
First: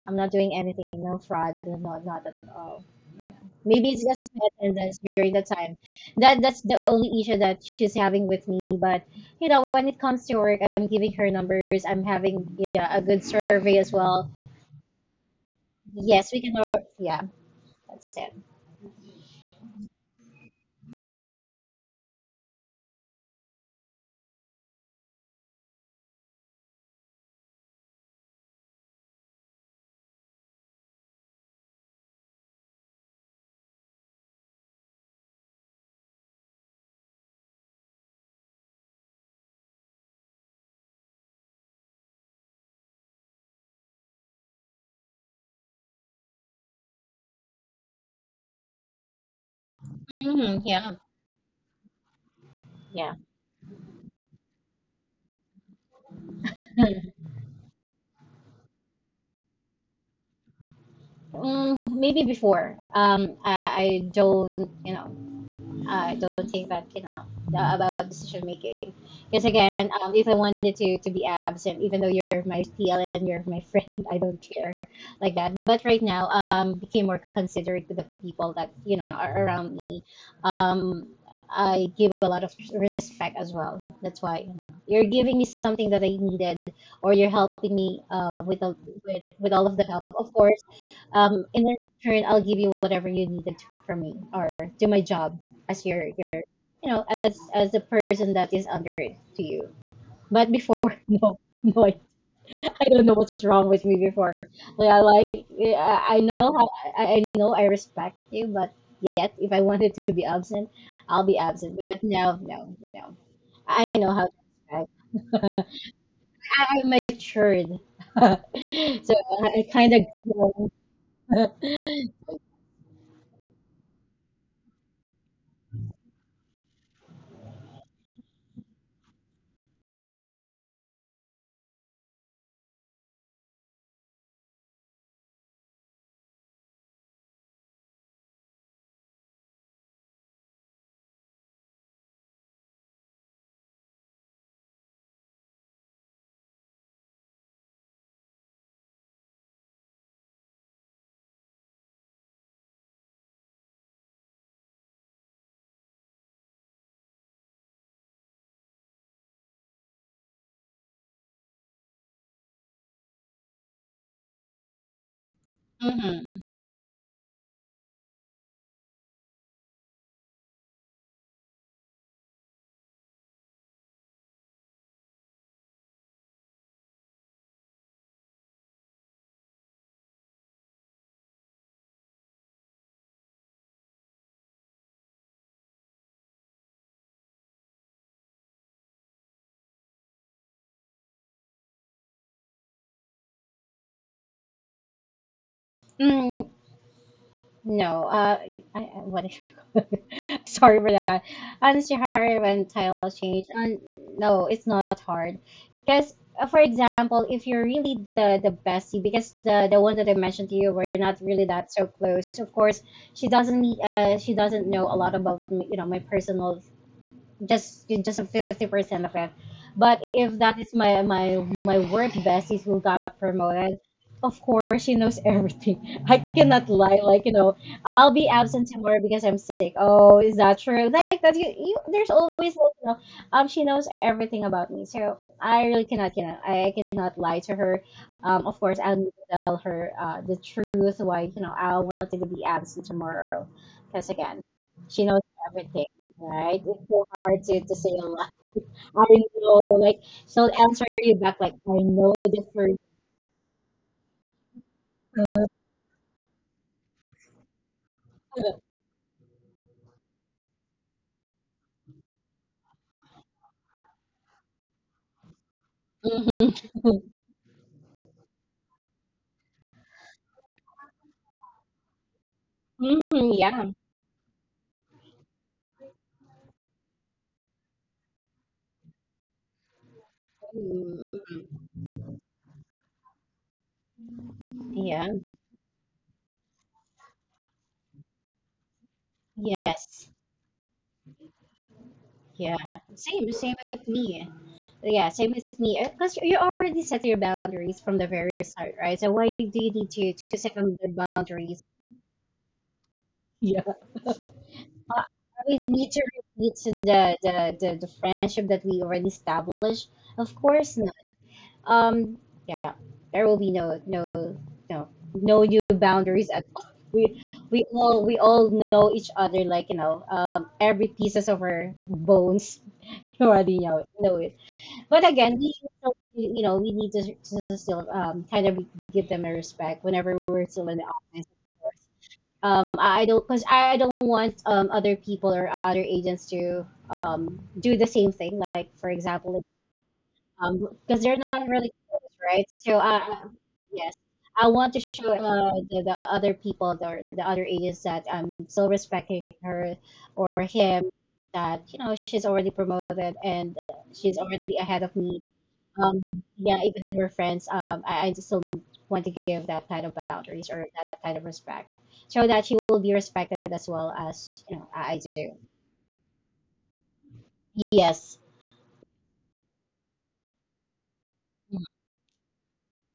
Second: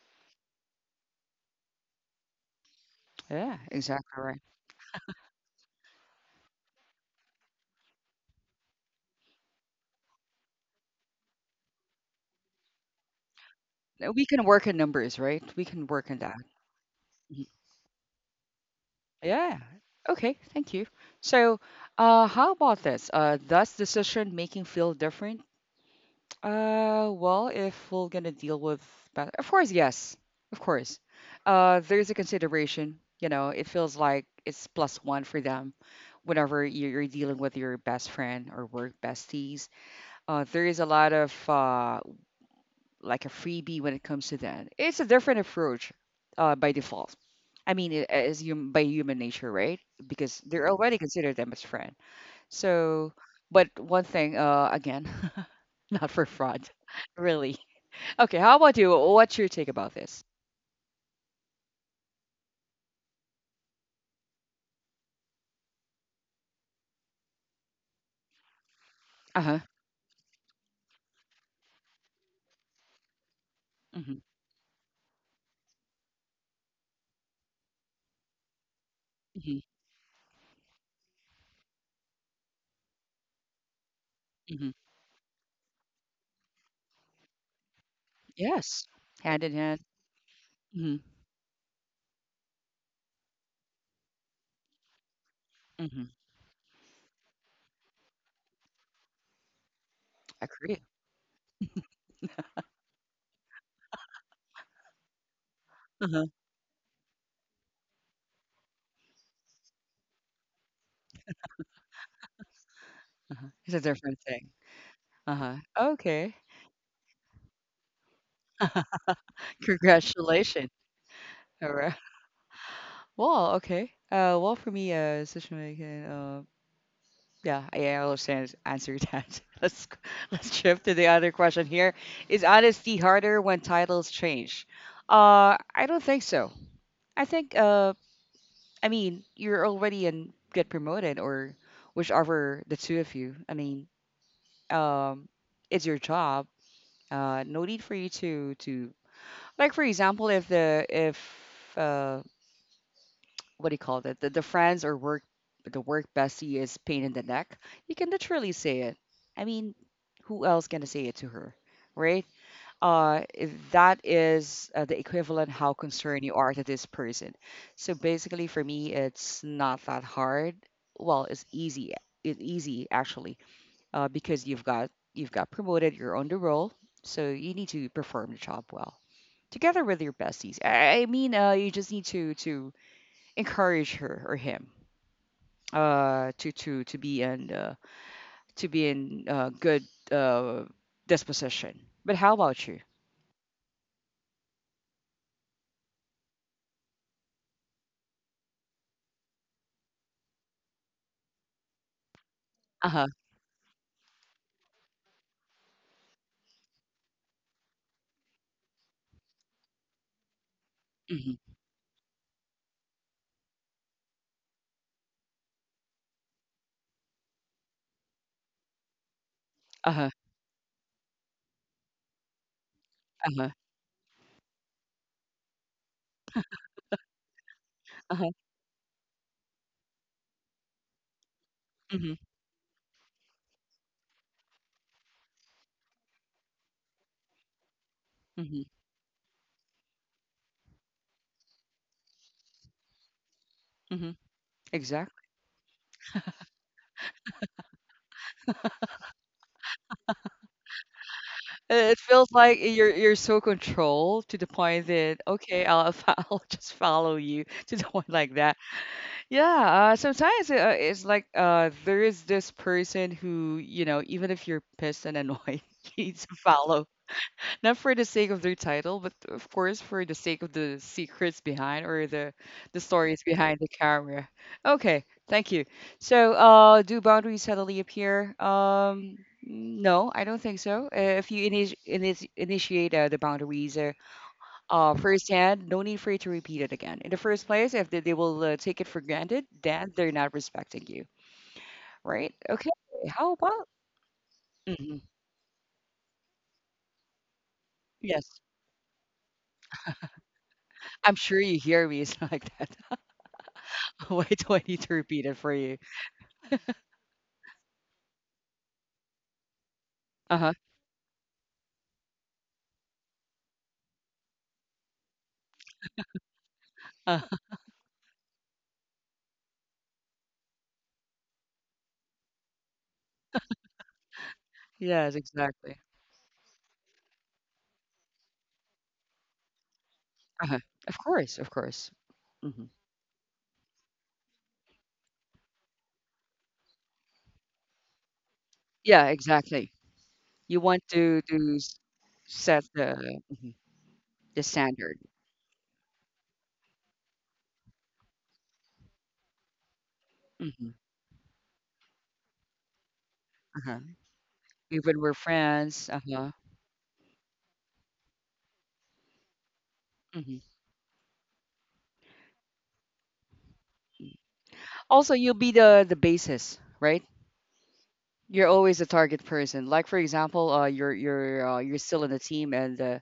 [SPEAKER 2] I'm not doing anything, no fraud, no, no, not at all.
[SPEAKER 1] Yeah,
[SPEAKER 2] Maybe it's
[SPEAKER 1] exactly
[SPEAKER 2] just
[SPEAKER 1] right.
[SPEAKER 2] my attendance during the time. That's the only issue that she's having with me. But, you know, when it comes to work, I'm giving her numbers. I'm having, yeah, a good survey as
[SPEAKER 1] We
[SPEAKER 2] well.
[SPEAKER 1] can work in numbers, right? We can work in
[SPEAKER 2] Yes,
[SPEAKER 1] that.
[SPEAKER 2] we can. Yeah,
[SPEAKER 1] Mhm.
[SPEAKER 2] that's it.
[SPEAKER 1] Yeah. Okay, thank you. So, how about this? Does decision making feel different? Well, if we're gonna deal with that, of course, yes, of course. There's a consideration. You know, it feels like it's plus one for them whenever you're dealing with your best friend or work besties. There is a lot of like a freebie when it comes to that. It's a different approach by default. I mean, it- as hum- by human nature, right? Because
[SPEAKER 2] Mhm,
[SPEAKER 1] they're
[SPEAKER 2] yeah,
[SPEAKER 1] already considered them as friend.
[SPEAKER 2] yeah.
[SPEAKER 1] So, but one thing, again, not for fraud, really. Okay, how about you? What's your take about this?
[SPEAKER 2] Mm, maybe before. I don't. You know. I don't think that, you know, about decision making.
[SPEAKER 1] Uh
[SPEAKER 2] Because
[SPEAKER 1] huh.
[SPEAKER 2] again, if I wanted to be absent, even though you're my TL and you're my friend,
[SPEAKER 1] Hmm.
[SPEAKER 2] I don't care like that. But right now, became more considerate to the people that, you know, are
[SPEAKER 1] Hmm.
[SPEAKER 2] around me. Um, I give a lot of respect as well. That's why, you
[SPEAKER 1] Hmm.
[SPEAKER 2] know, you're giving me something that I needed, or you're helping me,
[SPEAKER 1] Yes,
[SPEAKER 2] with
[SPEAKER 1] hand in
[SPEAKER 2] all of
[SPEAKER 1] hand.
[SPEAKER 2] the help. Of course.
[SPEAKER 1] Hmm.
[SPEAKER 2] And in return, I'll give you whatever you needed from me, or do my job as your,
[SPEAKER 1] Hmm.
[SPEAKER 2] your as the person that is under it to you. But before,
[SPEAKER 1] Agree.
[SPEAKER 2] no, no, I don't know what's wrong with me before. Yeah, like, yeah,
[SPEAKER 1] Uh huh.
[SPEAKER 2] I know, I respect you, but yet, if I wanted to be absent, I'll be absent. But no, no, no.
[SPEAKER 1] It's a
[SPEAKER 2] I know
[SPEAKER 1] different
[SPEAKER 2] how. To
[SPEAKER 1] thing.
[SPEAKER 2] respect.
[SPEAKER 1] Uh huh. Okay.
[SPEAKER 2] I matured, so I kind of
[SPEAKER 1] Congratulations.
[SPEAKER 2] grown.
[SPEAKER 1] All right. Well, okay. Well, for me, Sushma, I uh, yeah, I understand answer that. Let's shift to the other question here. Is honesty harder when titles change? I don't think so. I think, I mean, you're already in get promoted or whichever the two of you. I mean, um, it's your job. No need for you to like, for example, if the if uh, what do you call it? The friends or work the work bestie is pain in the neck. You can literally say it. I mean, who else gonna say it to her, right? Uh, that is the equivalent how concerned you
[SPEAKER 2] Mhm.
[SPEAKER 1] are to this person. So basically, for me, it's not that hard. Well, it's easy. It's easy actually, because you've got promoted. You're on the roll, so you need to perform the job well together with your besties. I mean, you just need to encourage her or him to to be in to be in good uh disposition. But how about you?
[SPEAKER 2] Mm. No, I what is... sorry for that. Honestly, hard when
[SPEAKER 1] Uh-huh.
[SPEAKER 2] titles change. And no, it's not hard because, for example, if you're really the bestie, because the one that I mentioned to you, were not
[SPEAKER 1] Hmm.
[SPEAKER 2] really that so close. Of course, she doesn't know a lot about you know, my personal, just 50% of it. But
[SPEAKER 1] Uh-huh.
[SPEAKER 2] if that is my work bestie who got
[SPEAKER 1] Uh-huh.
[SPEAKER 2] promoted, of course she knows everything. I cannot lie. Like, you know, I'll
[SPEAKER 1] Uh-huh.
[SPEAKER 2] be absent tomorrow because I'm sick. Oh, is that true? Like that, you,
[SPEAKER 1] Hmm.
[SPEAKER 2] there's always like, you know, she knows everything about me. So I really cannot lie to her.
[SPEAKER 1] Hmm.
[SPEAKER 2] Of course, I'll tell her, the truth why, you know, I wanted to be absent tomorrow,
[SPEAKER 1] Hmm.
[SPEAKER 2] because again, she
[SPEAKER 1] Exactly.
[SPEAKER 2] knows everything. Right? It's so hard to, say a lot. I know, like, she'll answer you back, like, I
[SPEAKER 1] It
[SPEAKER 2] know
[SPEAKER 1] feels
[SPEAKER 2] the
[SPEAKER 1] like
[SPEAKER 2] word.
[SPEAKER 1] you're so controlled to the point that okay I'll just follow you to the point like that. Yeah sometimes it's like there is this person who you know even if you're pissed and annoyed you need to
[SPEAKER 2] Mhm.
[SPEAKER 1] follow. Not for the sake of their title, but of course for the sake of the secrets behind or the
[SPEAKER 2] Mhm.
[SPEAKER 1] stories behind the
[SPEAKER 2] Yeah.
[SPEAKER 1] camera. Okay, thank you. So, do boundaries suddenly appear? No, I don't think so. If you
[SPEAKER 2] Mhm.
[SPEAKER 1] initiate the boundaries
[SPEAKER 2] Yeah.
[SPEAKER 1] firsthand, no need for you to repeat it again. In the first place, if they will take it for granted, then they're
[SPEAKER 2] Yes.
[SPEAKER 1] not respecting you, right?
[SPEAKER 2] Yeah.
[SPEAKER 1] Okay, how
[SPEAKER 2] Same. Same
[SPEAKER 1] about?
[SPEAKER 2] with me.
[SPEAKER 1] Mhm.
[SPEAKER 2] Yeah. Same with me. Because you already set your boundaries from the very
[SPEAKER 1] Yes,
[SPEAKER 2] start, right? So why do you need to set the
[SPEAKER 1] I'm sure you
[SPEAKER 2] boundaries?
[SPEAKER 1] hear me. It's like that.
[SPEAKER 2] Yeah.
[SPEAKER 1] Why do I need to
[SPEAKER 2] Uh,
[SPEAKER 1] repeat it for
[SPEAKER 2] we
[SPEAKER 1] you?
[SPEAKER 2] need to repeat to the friendship that we already established. Of
[SPEAKER 1] Uh-huh,
[SPEAKER 2] course, no. Um, yeah, there will be no no new boundaries at all.
[SPEAKER 1] uh
[SPEAKER 2] We all know each other, like, you know, every pieces of our bones already know it. But
[SPEAKER 1] yes,
[SPEAKER 2] again, we
[SPEAKER 1] exactly.
[SPEAKER 2] you know we need to, still, kind of give them a respect whenever we're
[SPEAKER 1] Uh-huh.
[SPEAKER 2] still in the
[SPEAKER 1] Of
[SPEAKER 2] office.
[SPEAKER 1] course, of course. Mhm.
[SPEAKER 2] I don't, because I don't want, other people or other agents to, do the same thing. Like for
[SPEAKER 1] Yeah,
[SPEAKER 2] example,
[SPEAKER 1] exactly. You want
[SPEAKER 2] because they're not
[SPEAKER 1] to
[SPEAKER 2] really
[SPEAKER 1] s
[SPEAKER 2] close, right?
[SPEAKER 1] set
[SPEAKER 2] So,
[SPEAKER 1] the mhm,
[SPEAKER 2] yes,
[SPEAKER 1] the
[SPEAKER 2] I want to
[SPEAKER 1] standard.
[SPEAKER 2] show, the other people or the other agents, that I'm still respecting her or
[SPEAKER 1] Mhm,
[SPEAKER 2] him, that you know, she's already promoted and
[SPEAKER 1] uh-huh.
[SPEAKER 2] she's already ahead of
[SPEAKER 1] Even we're
[SPEAKER 2] me.
[SPEAKER 1] friends,
[SPEAKER 2] Um
[SPEAKER 1] uh-huh,
[SPEAKER 2] yeah, even we're friends, I just still want to give that kind of
[SPEAKER 1] mhm.
[SPEAKER 2] boundaries or that kind of respect. So that she will be respected as well, as you know, I
[SPEAKER 1] Also, you'll
[SPEAKER 2] do.
[SPEAKER 1] be the basis, right?
[SPEAKER 2] Yes.
[SPEAKER 1] You're always a target person. Like for example, you're you're still in the team, and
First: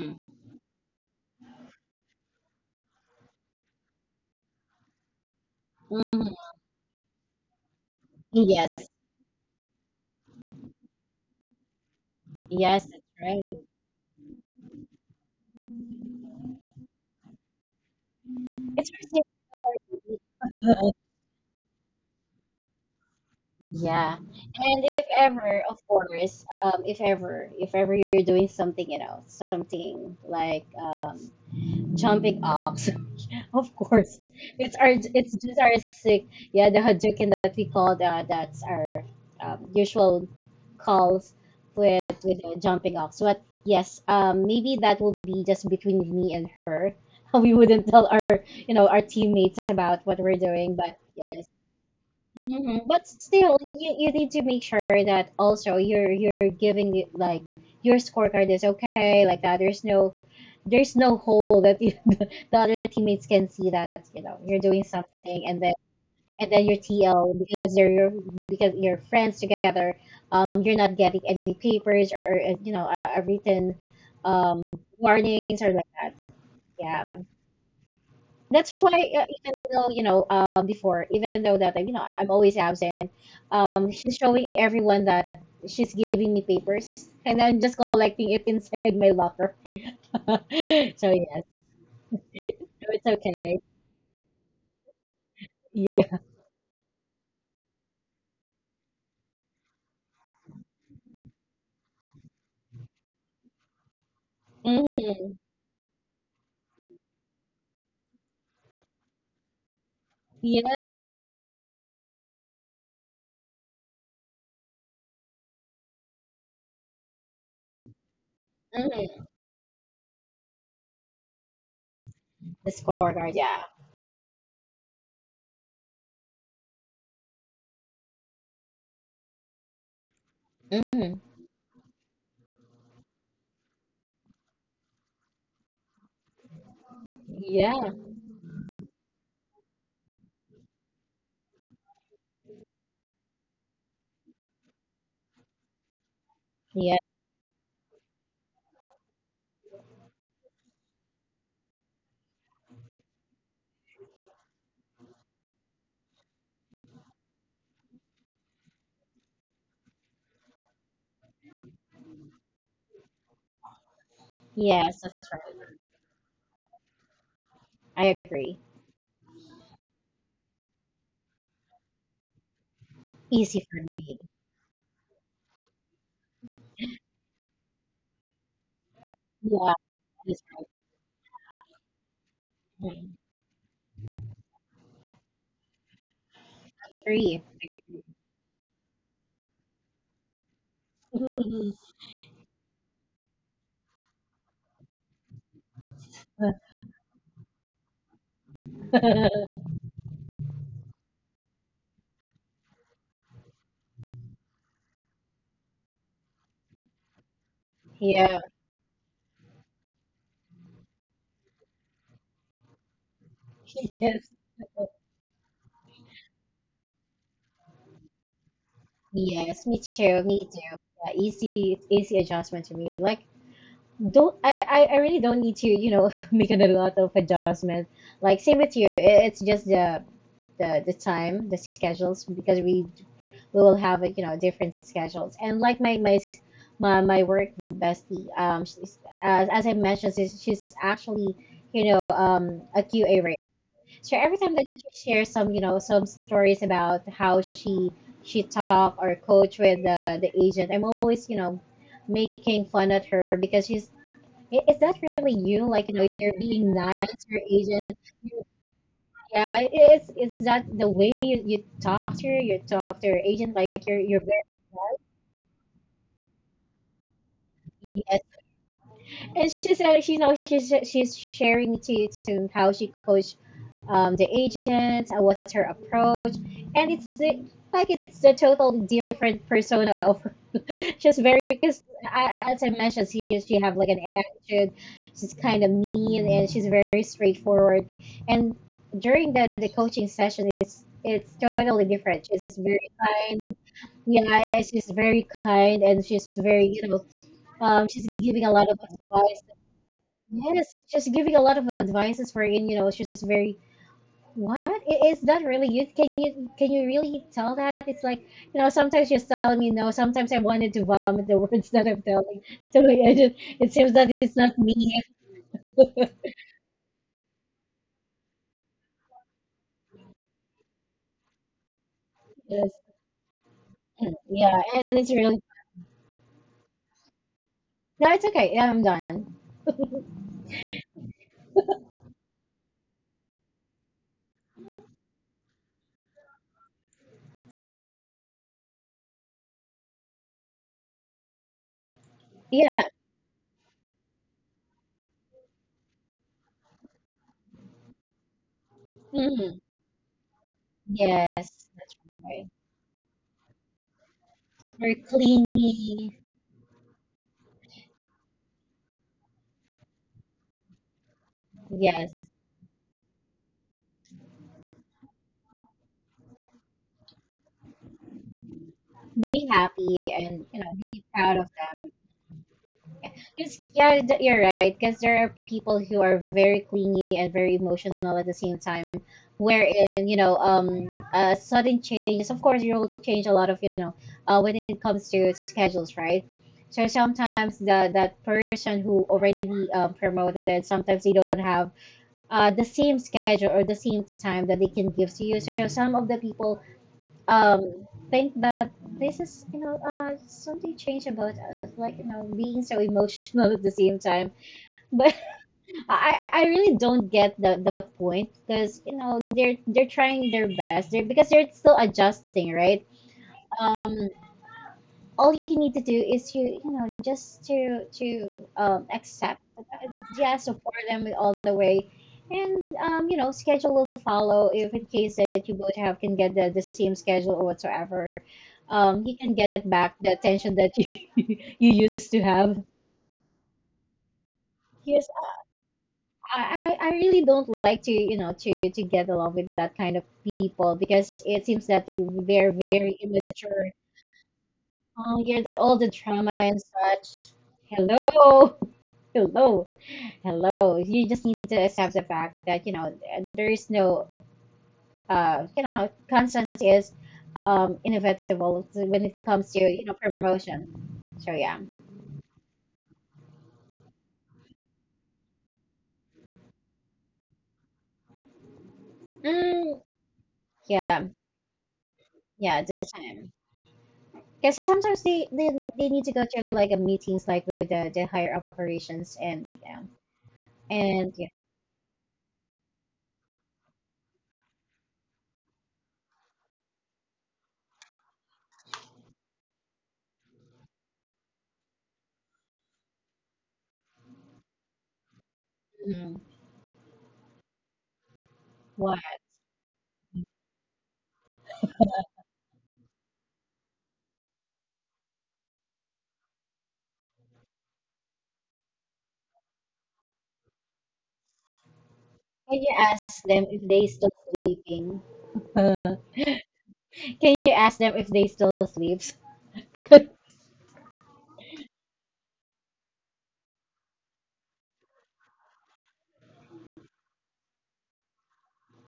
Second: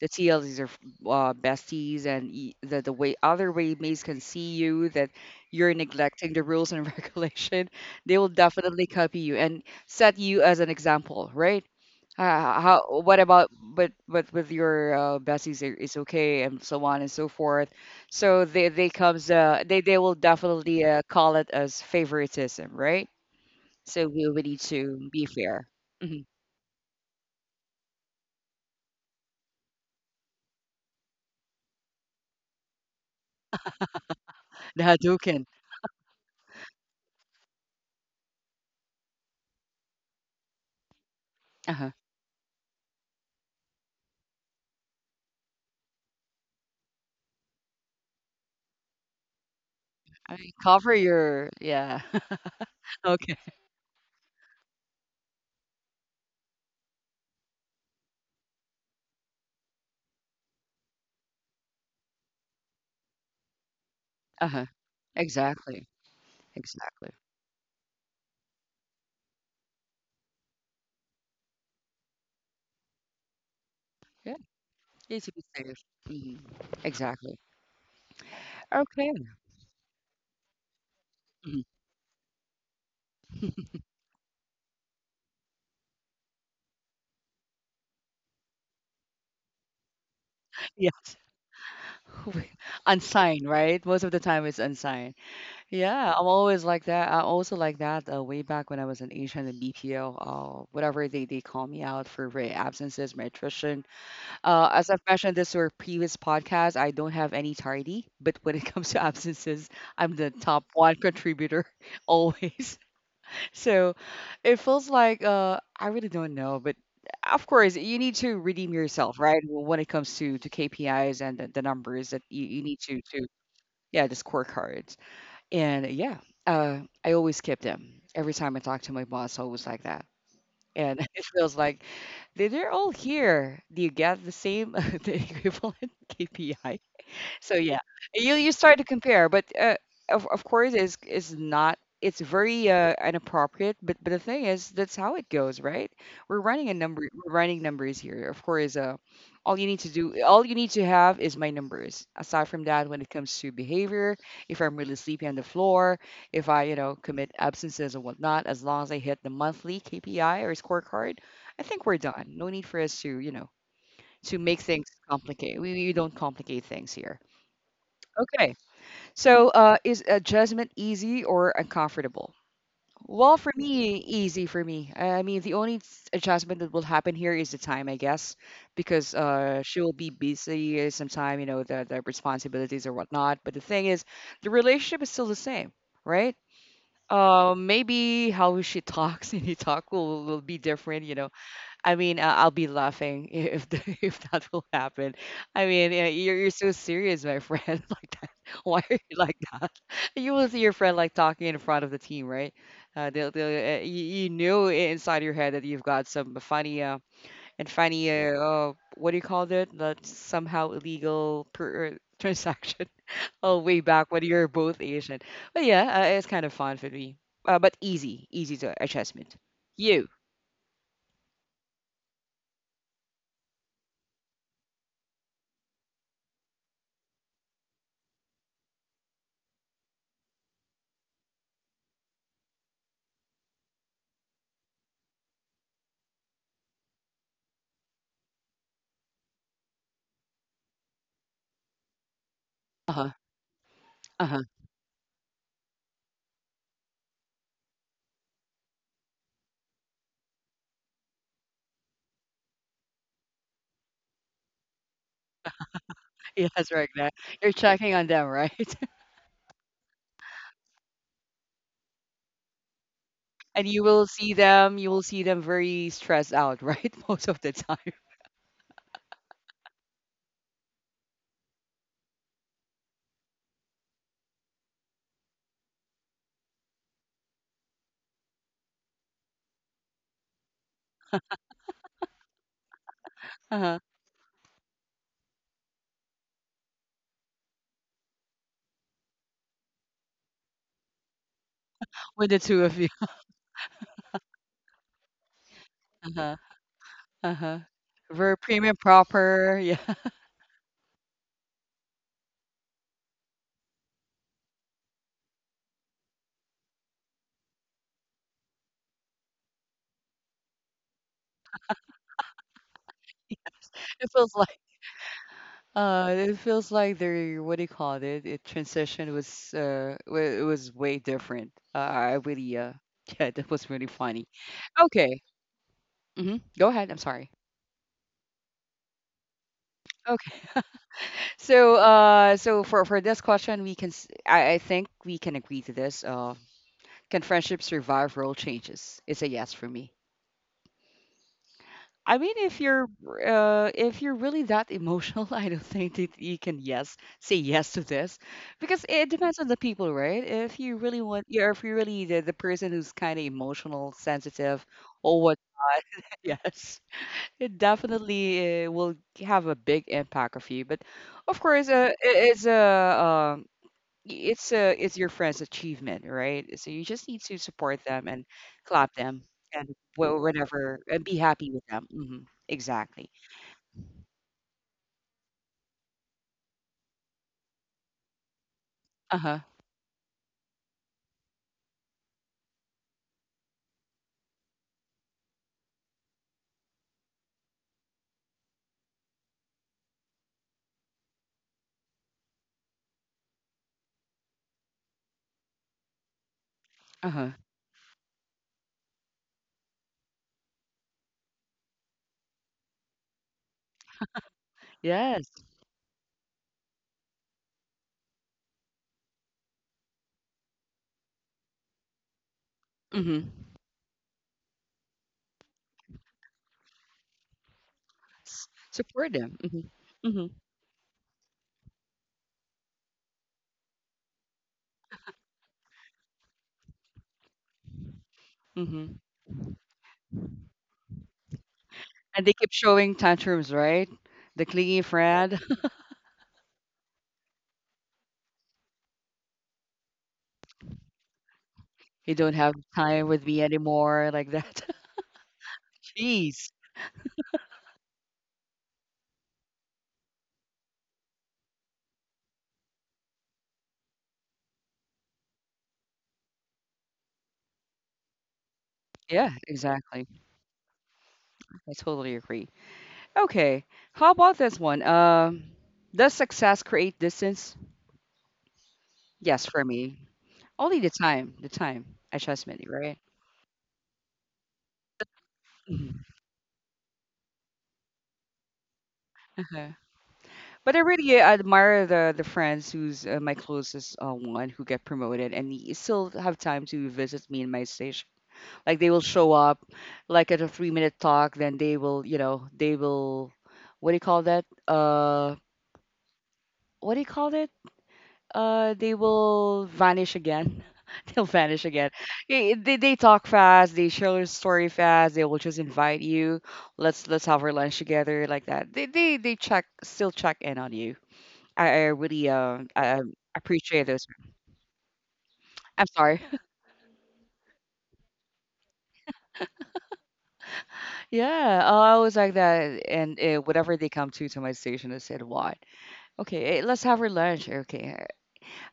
[SPEAKER 1] the TLs are f- besties, and y- the way other waymates can see you that you're neglecting
[SPEAKER 2] Mhm.
[SPEAKER 1] the rules and regulation, they will definitely
[SPEAKER 2] Yes.
[SPEAKER 1] copy you and set you as an example, right? How?
[SPEAKER 2] Yes, that's
[SPEAKER 1] What about?
[SPEAKER 2] right.
[SPEAKER 1] But with your besties, it- it's okay, and so on and so forth. So they
[SPEAKER 2] It's
[SPEAKER 1] they comes they will definitely call it as favoritism, right? So
[SPEAKER 2] Yeah.
[SPEAKER 1] we need
[SPEAKER 2] And if
[SPEAKER 1] to be
[SPEAKER 2] ever,
[SPEAKER 1] fair.
[SPEAKER 2] of
[SPEAKER 1] Mhm.
[SPEAKER 2] course, if ever you're doing something like um, jumping ox, of course,
[SPEAKER 1] The
[SPEAKER 2] it's
[SPEAKER 1] Hadouken.
[SPEAKER 2] just our sick, yeah, the Hadouken that we call that's our usual calls
[SPEAKER 1] Uh-huh.
[SPEAKER 2] with with the jumping ox. But yes, maybe that will be just between me and her. We wouldn't tell our teammates about what we're
[SPEAKER 1] I mean,
[SPEAKER 2] doing,
[SPEAKER 1] cover
[SPEAKER 2] but yes.
[SPEAKER 1] your yeah.
[SPEAKER 2] Mhm. But
[SPEAKER 1] Okay.
[SPEAKER 2] still, you need to make sure that also you're giving it like your scorecard is okay like that. There's no hole that you, the other teammates can see that you're
[SPEAKER 1] Uh-huh.
[SPEAKER 2] doing something, and then
[SPEAKER 1] Exactly.
[SPEAKER 2] your
[SPEAKER 1] Exactly.
[SPEAKER 2] TL because they're your because you're friends together. You're not getting any papers or a written
[SPEAKER 1] Yeah.
[SPEAKER 2] um
[SPEAKER 1] Need to be
[SPEAKER 2] warnings or
[SPEAKER 1] safe.
[SPEAKER 2] like that.
[SPEAKER 1] Mhm.
[SPEAKER 2] Yeah,
[SPEAKER 1] Exactly.
[SPEAKER 2] that's why,
[SPEAKER 1] Okay.
[SPEAKER 2] even though before, even though
[SPEAKER 1] Mhm.
[SPEAKER 2] that I'm always absent, she's showing everyone that she's giving me papers and I'm just collecting it inside my locker.
[SPEAKER 1] Yes.
[SPEAKER 2] So yes, so it's
[SPEAKER 1] Unsigned,
[SPEAKER 2] okay.
[SPEAKER 1] right? Most of the time it's unsigned.
[SPEAKER 2] Yeah.
[SPEAKER 1] Yeah, I'm always like that. I also like that way back when I was an agent in BPO, whatever they call me out for my absences, my attrition. As I've mentioned
[SPEAKER 2] Mm-hmm.
[SPEAKER 1] this or previous podcast, I don't have any tardy, but when it comes to absences, I'm the top
[SPEAKER 2] Yeah.
[SPEAKER 1] one contributor always. So it feels like I really don't know, but of course you need to redeem yourself,
[SPEAKER 2] Mm-hmm.
[SPEAKER 1] right? When it comes to KPIs and the numbers that you
[SPEAKER 2] The
[SPEAKER 1] need to
[SPEAKER 2] scorecard, yeah.
[SPEAKER 1] yeah the scorecards and yeah, I always skip them every time I talk to my boss. Always like that and
[SPEAKER 2] Mm-hmm.
[SPEAKER 1] it feels like they're all here. Do you get the same the equivalent KPI? So yeah,
[SPEAKER 2] Yeah,
[SPEAKER 1] you start to compare, but of course is not. It's very inappropriate, but the thing is, that's how it goes, right? We're running a
[SPEAKER 2] yeah.
[SPEAKER 1] number, we're running numbers here. Of course, all you need to do, all you need to have is my numbers. Aside from that, when it comes to behavior, if I'm really sleepy on the floor, if I, you know, commit absences and whatnot, as long as I hit the monthly KPI or scorecard, I think we're done. No need for us to, you know, to make things
[SPEAKER 2] Yes, that's
[SPEAKER 1] complicated.
[SPEAKER 2] right.
[SPEAKER 1] We don't complicate things here.
[SPEAKER 2] I
[SPEAKER 1] Okay.
[SPEAKER 2] agree.
[SPEAKER 1] So, is adjustment easy or uncomfortable? Well, for
[SPEAKER 2] Easy for
[SPEAKER 1] me,
[SPEAKER 2] me.
[SPEAKER 1] easy for me. I mean, the only s- adjustment that will happen here is the time, I guess, because
[SPEAKER 2] Yeah,
[SPEAKER 1] she will be
[SPEAKER 2] that's right.
[SPEAKER 1] busy sometime, you know, the responsibilities or
[SPEAKER 2] Mhm.
[SPEAKER 1] whatnot. But the thing is, the relationship is still the same, right?
[SPEAKER 2] Free.
[SPEAKER 1] Maybe how she talks and he talk will be different, you know. I mean, I'll be laughing I- if the, if that will happen. I mean, you're so serious, my friend, like that. Why are you like that? You will see your friend like talking in front of the team, right? They'll, you know I- inside your head that you've got some funny and funny
[SPEAKER 2] Yeah.
[SPEAKER 1] what do you call that? That somehow illegal per, transaction. Oh, way back when
[SPEAKER 2] Yes.
[SPEAKER 1] you're both Asian. But yeah, it's kind of fun for me, but easy, easy to adjustment.
[SPEAKER 2] Yes, me
[SPEAKER 1] You.
[SPEAKER 2] too, me too. Yeah, easy, it's easy adjustment to me. Like, don't, I really don't need to, make a lot of adjustments. Like, same with you. It's just the time, the schedules, because we will have, like, different schedules. And like my work bestie, she's, as I mentioned, she's actually, a
[SPEAKER 1] Uh huh.
[SPEAKER 2] QA. So
[SPEAKER 1] Uh
[SPEAKER 2] every
[SPEAKER 1] huh.
[SPEAKER 2] time that she shares some stories about how she talk or coach with the agent, I'm always, making fun at her because she's " Is that really you? Like, you're being
[SPEAKER 1] Yes, right
[SPEAKER 2] nice
[SPEAKER 1] now.
[SPEAKER 2] to your
[SPEAKER 1] You're
[SPEAKER 2] agent.
[SPEAKER 1] checking on them,
[SPEAKER 2] You,
[SPEAKER 1] right?
[SPEAKER 2] yeah, is that the way you talk to her? You talk to your agent like
[SPEAKER 1] And you
[SPEAKER 2] you're
[SPEAKER 1] will
[SPEAKER 2] you're
[SPEAKER 1] see
[SPEAKER 2] very
[SPEAKER 1] them, you will see them very stressed out, right? Most of the time.
[SPEAKER 2] nice?" and she's now she's sharing to you to how she coached, the agents, and what's her approach, and like it's a total different persona of her. She's very, because, as I mentioned, she have
[SPEAKER 1] Uh-huh.
[SPEAKER 2] like an attitude. She's kind of mean and she's very straightforward. And during the coaching session, it's totally different.
[SPEAKER 1] With the
[SPEAKER 2] She's
[SPEAKER 1] two of
[SPEAKER 2] very
[SPEAKER 1] you.
[SPEAKER 2] kind. Yeah, she's very kind and she's
[SPEAKER 1] Uh-huh.
[SPEAKER 2] very you know
[SPEAKER 1] Uh-huh.
[SPEAKER 2] she's
[SPEAKER 1] Very
[SPEAKER 2] giving a lot
[SPEAKER 1] premium
[SPEAKER 2] of advice.
[SPEAKER 1] proper. Yeah.
[SPEAKER 2] Yes, just giving a lot of advices for in, it's just very, what? Is that really you? Can you really tell that? It's like, sometimes you're telling me no, sometimes I wanted to vomit the words that I'm telling. So like, I just, it seems that
[SPEAKER 1] It
[SPEAKER 2] it's
[SPEAKER 1] feels
[SPEAKER 2] not
[SPEAKER 1] like
[SPEAKER 2] me.
[SPEAKER 1] it feels like their what do you call it? It transition was wa- it was way different. I really
[SPEAKER 2] Yes.
[SPEAKER 1] yeah, that was really funny.
[SPEAKER 2] Yeah, and it's
[SPEAKER 1] Okay.
[SPEAKER 2] really,
[SPEAKER 1] Mm-hmm. Go ahead. I'm sorry.
[SPEAKER 2] no, it's okay. Yeah, I'm done.
[SPEAKER 1] Okay. So, so for this question, I think we can agree to this. Can friendship survive role changes? It's a yes for me. I mean,
[SPEAKER 2] Yeah.
[SPEAKER 1] if you're really that emotional, I don't think that you can yes say yes to this, because it depends on the
[SPEAKER 2] Mm,
[SPEAKER 1] people, right? If you really want,
[SPEAKER 2] yes,
[SPEAKER 1] yeah, if you're
[SPEAKER 2] that's
[SPEAKER 1] really the
[SPEAKER 2] right.
[SPEAKER 1] person who's kind of emotional, sensitive,
[SPEAKER 2] Very
[SPEAKER 1] or what,
[SPEAKER 2] clingy.
[SPEAKER 1] yes, it definitely will have a big impact of you. But of course,
[SPEAKER 2] Yes.
[SPEAKER 1] it is a um, it's your friend's achievement, right? So you just need to support them and clap them
[SPEAKER 2] Be
[SPEAKER 1] and
[SPEAKER 2] happy and,
[SPEAKER 1] whatever
[SPEAKER 2] be
[SPEAKER 1] and be
[SPEAKER 2] proud of
[SPEAKER 1] happy with
[SPEAKER 2] them.
[SPEAKER 1] them. Hmm. Exactly.
[SPEAKER 2] Because, yeah, you're right. Because there are people who are very clingy and very emotional at the same time,
[SPEAKER 1] Uh huh.
[SPEAKER 2] wherein, sudden changes. Of course, you will change a lot of, when it comes to schedules, right? So sometimes the that person who already, promoted, sometimes they don't have the same schedule or the same time that they can give to you. So some of the people
[SPEAKER 1] Uh huh.
[SPEAKER 2] think that this is, something changed about us, like, being so emotional at the same time, but
[SPEAKER 1] Yes.
[SPEAKER 2] I really don't get the point, because, they're trying their best, because they're still adjusting, right?
[SPEAKER 1] Mm-hmm.
[SPEAKER 2] Um all you need to do is, you you know just to to um
[SPEAKER 1] Support
[SPEAKER 2] accept
[SPEAKER 1] them. Mm-hmm.
[SPEAKER 2] Yeah,
[SPEAKER 1] Mm-hmm.
[SPEAKER 2] support them all the way, and schedule will follow if in case that you both have can get the same schedule or whatsoever.
[SPEAKER 1] Hmm.
[SPEAKER 2] You can get back the attention that you you used to
[SPEAKER 1] And they
[SPEAKER 2] have.
[SPEAKER 1] keep showing tantrums, right? The clingy
[SPEAKER 2] Yes,
[SPEAKER 1] friend.
[SPEAKER 2] I really don't like to get along with that kind of people because it seems that
[SPEAKER 1] You don't
[SPEAKER 2] they're
[SPEAKER 1] have
[SPEAKER 2] very
[SPEAKER 1] time with me
[SPEAKER 2] immature.
[SPEAKER 1] anymore, like that.
[SPEAKER 2] Oh, here's all the trauma and
[SPEAKER 1] Jeez.
[SPEAKER 2] such. Hello, hello, hello. You just need to accept the fact that, there is no conscience, is inevitable when it
[SPEAKER 1] Yeah,
[SPEAKER 2] comes to,
[SPEAKER 1] exactly.
[SPEAKER 2] promotion. So yeah.
[SPEAKER 1] I totally agree. Okay. How about this one? Does success create distance? Yes, for
[SPEAKER 2] Mm,
[SPEAKER 1] me. Only
[SPEAKER 2] yeah.
[SPEAKER 1] the time
[SPEAKER 2] Yeah, the
[SPEAKER 1] adjustment, right?
[SPEAKER 2] time. Because sometimes they need to
[SPEAKER 1] Mhm.
[SPEAKER 2] go to like a meetings, like with the higher operations, and yeah,
[SPEAKER 1] Uh-huh. But I
[SPEAKER 2] and yeah.
[SPEAKER 1] really admire the friends who's my closest one who get promoted and he still have time to visit me in my station. Like they will show up, like at a 3-minute talk, then they will, you know, they will, what do you call that?
[SPEAKER 2] Mhm.
[SPEAKER 1] What do you call that?
[SPEAKER 2] Why?
[SPEAKER 1] They will vanish again. They'll vanish again. Eh, they talk fast, they share their story fast, they will just invite you, let's have our lunch together, like that they check still check in on you. I really
[SPEAKER 2] Can you ask
[SPEAKER 1] I
[SPEAKER 2] them if they
[SPEAKER 1] appreciate
[SPEAKER 2] still
[SPEAKER 1] those.
[SPEAKER 2] sleeping? Uh,
[SPEAKER 1] I'm sorry.
[SPEAKER 2] Can you ask them if they still sleeps?
[SPEAKER 1] Yeah, I was like that and whatever they come to my station I said what, okay eh, let's have our lunch, okay.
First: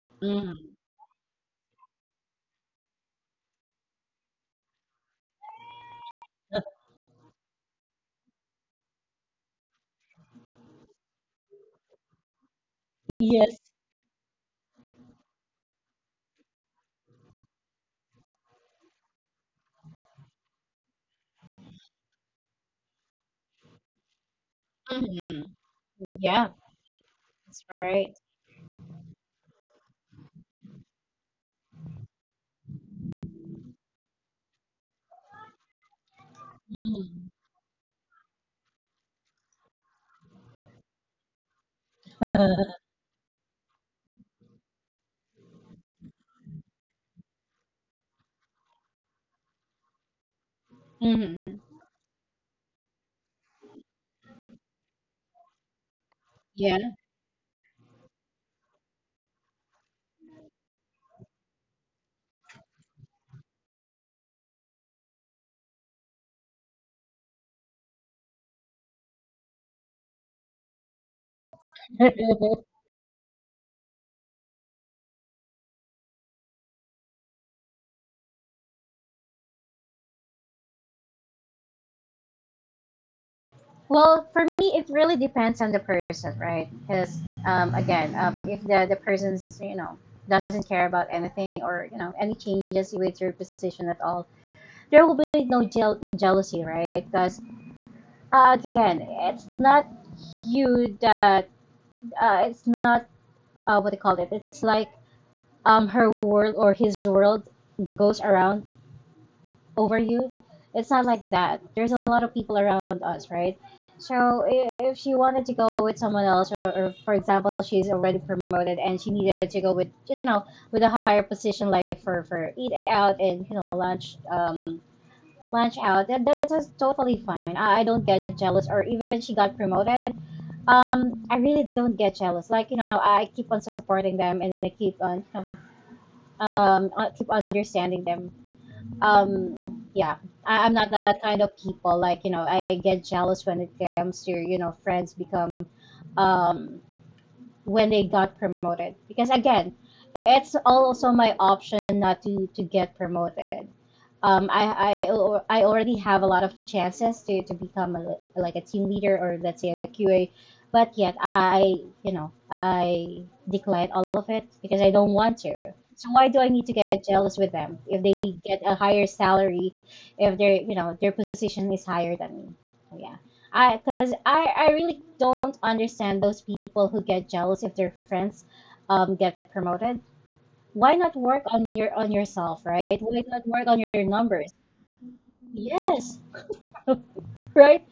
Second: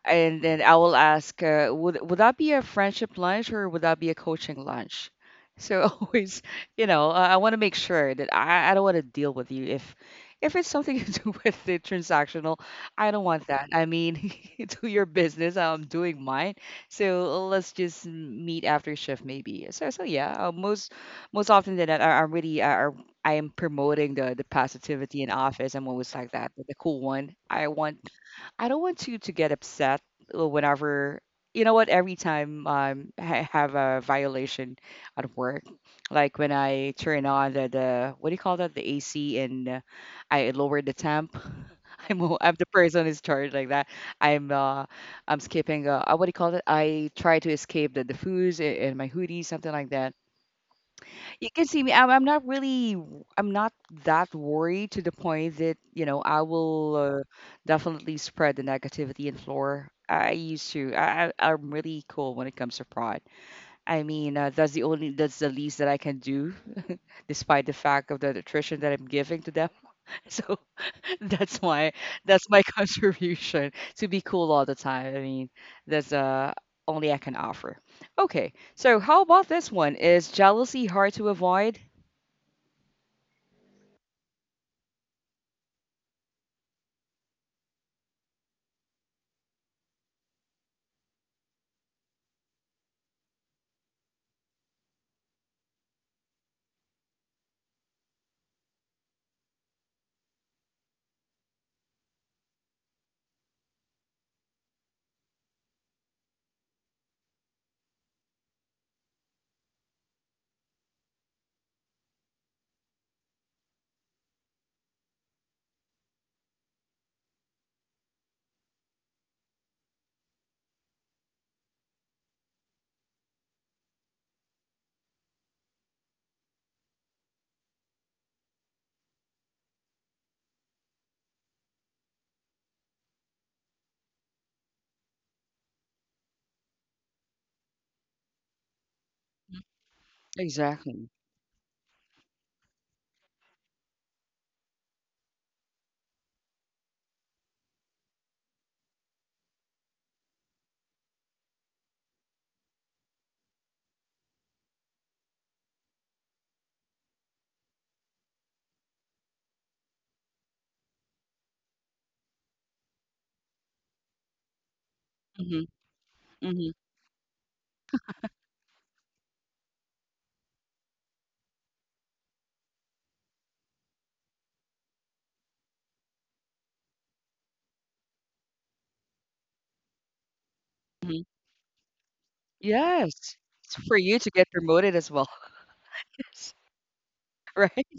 [SPEAKER 1] And then
[SPEAKER 2] Mm.
[SPEAKER 1] I will ask, would that be a friendship lunch or would that be a coaching lunch? So always, you know, I want to make sure that I don't want to deal with you if it's something to do with the transactional. I don't want
[SPEAKER 2] Yes.
[SPEAKER 1] that. I mean, do your business. I'm doing mine. So let's just meet after shift maybe. So so yeah, most most often than that, I'm really I am promoting the positivity in
[SPEAKER 2] Mhm.
[SPEAKER 1] office. I'm always like
[SPEAKER 2] Yeah,
[SPEAKER 1] that, the cool one.
[SPEAKER 2] that's
[SPEAKER 1] I want
[SPEAKER 2] right.
[SPEAKER 1] I don't want you to get upset whenever, you know what, every time I have a violation at work, like when I turn
[SPEAKER 2] Mhm.
[SPEAKER 1] on the what do you call that, the AC and I lower the temp. I'm the person who's charged like that. I'm uh I'm skipping what do you call it? I try to escape the foods in my hoodie, something like that. You
[SPEAKER 2] Mhm.
[SPEAKER 1] can see me. I'm not really, I'm not that worried to the point that, you know, I will
[SPEAKER 2] Yeah.
[SPEAKER 1] definitely spread the negativity and floor. I used to. I'm really cool when it comes to pride. I mean, that's the only, that's the least that I can do, despite the fact of the nutrition that I'm giving to them. So that's my, that's my contribution to be cool all the time. I mean, that's only I can offer. Okay, so how about this one? Is jealousy hard to avoid?
[SPEAKER 2] Well, for me, it really depends on the person, right? Because, again, if the person's, doesn't care about anything or, any changes with your position at all, there will be no jealousy, right? Because, again, it's not you that, it's not, what do you call it. It's like, her world or his world goes around over you. It's not like that. There's a lot of people around us, right? So if she wanted to go with someone else, or for example, she's already promoted and she needed to go with a higher position, like for eat out and, lunch, lunch out, that's totally fine. I don't get jealous, or even she got promoted. I really don't get jealous. Like, I keep on supporting them and I keep on, I keep understanding them, um yeah. I'm not
[SPEAKER 1] Exactly.
[SPEAKER 2] that kind of people like, I get jealous when it comes to, friends become, um when they got promoted, because again, it's also my option not to get promoted. Um, I, I I already have a lot of chances to become a, like a team leader or let's say a QA, but yet I you know I decline all of it because I don't want
[SPEAKER 1] Mhm,
[SPEAKER 2] to. So why do I
[SPEAKER 1] mhm,
[SPEAKER 2] need to get jealous with them if they get a higher salary, if their you know their position is higher than me? So yeah, I because I really don't understand those people who get jealous if their friends get promoted. Why not
[SPEAKER 1] mhm.
[SPEAKER 2] work on your, on yourself, right? Why
[SPEAKER 1] Yes.
[SPEAKER 2] not work
[SPEAKER 1] It's
[SPEAKER 2] on
[SPEAKER 1] for
[SPEAKER 2] your
[SPEAKER 1] you to get
[SPEAKER 2] numbers?
[SPEAKER 1] promoted as well.
[SPEAKER 2] Yes.
[SPEAKER 1] Right?
[SPEAKER 2] Right?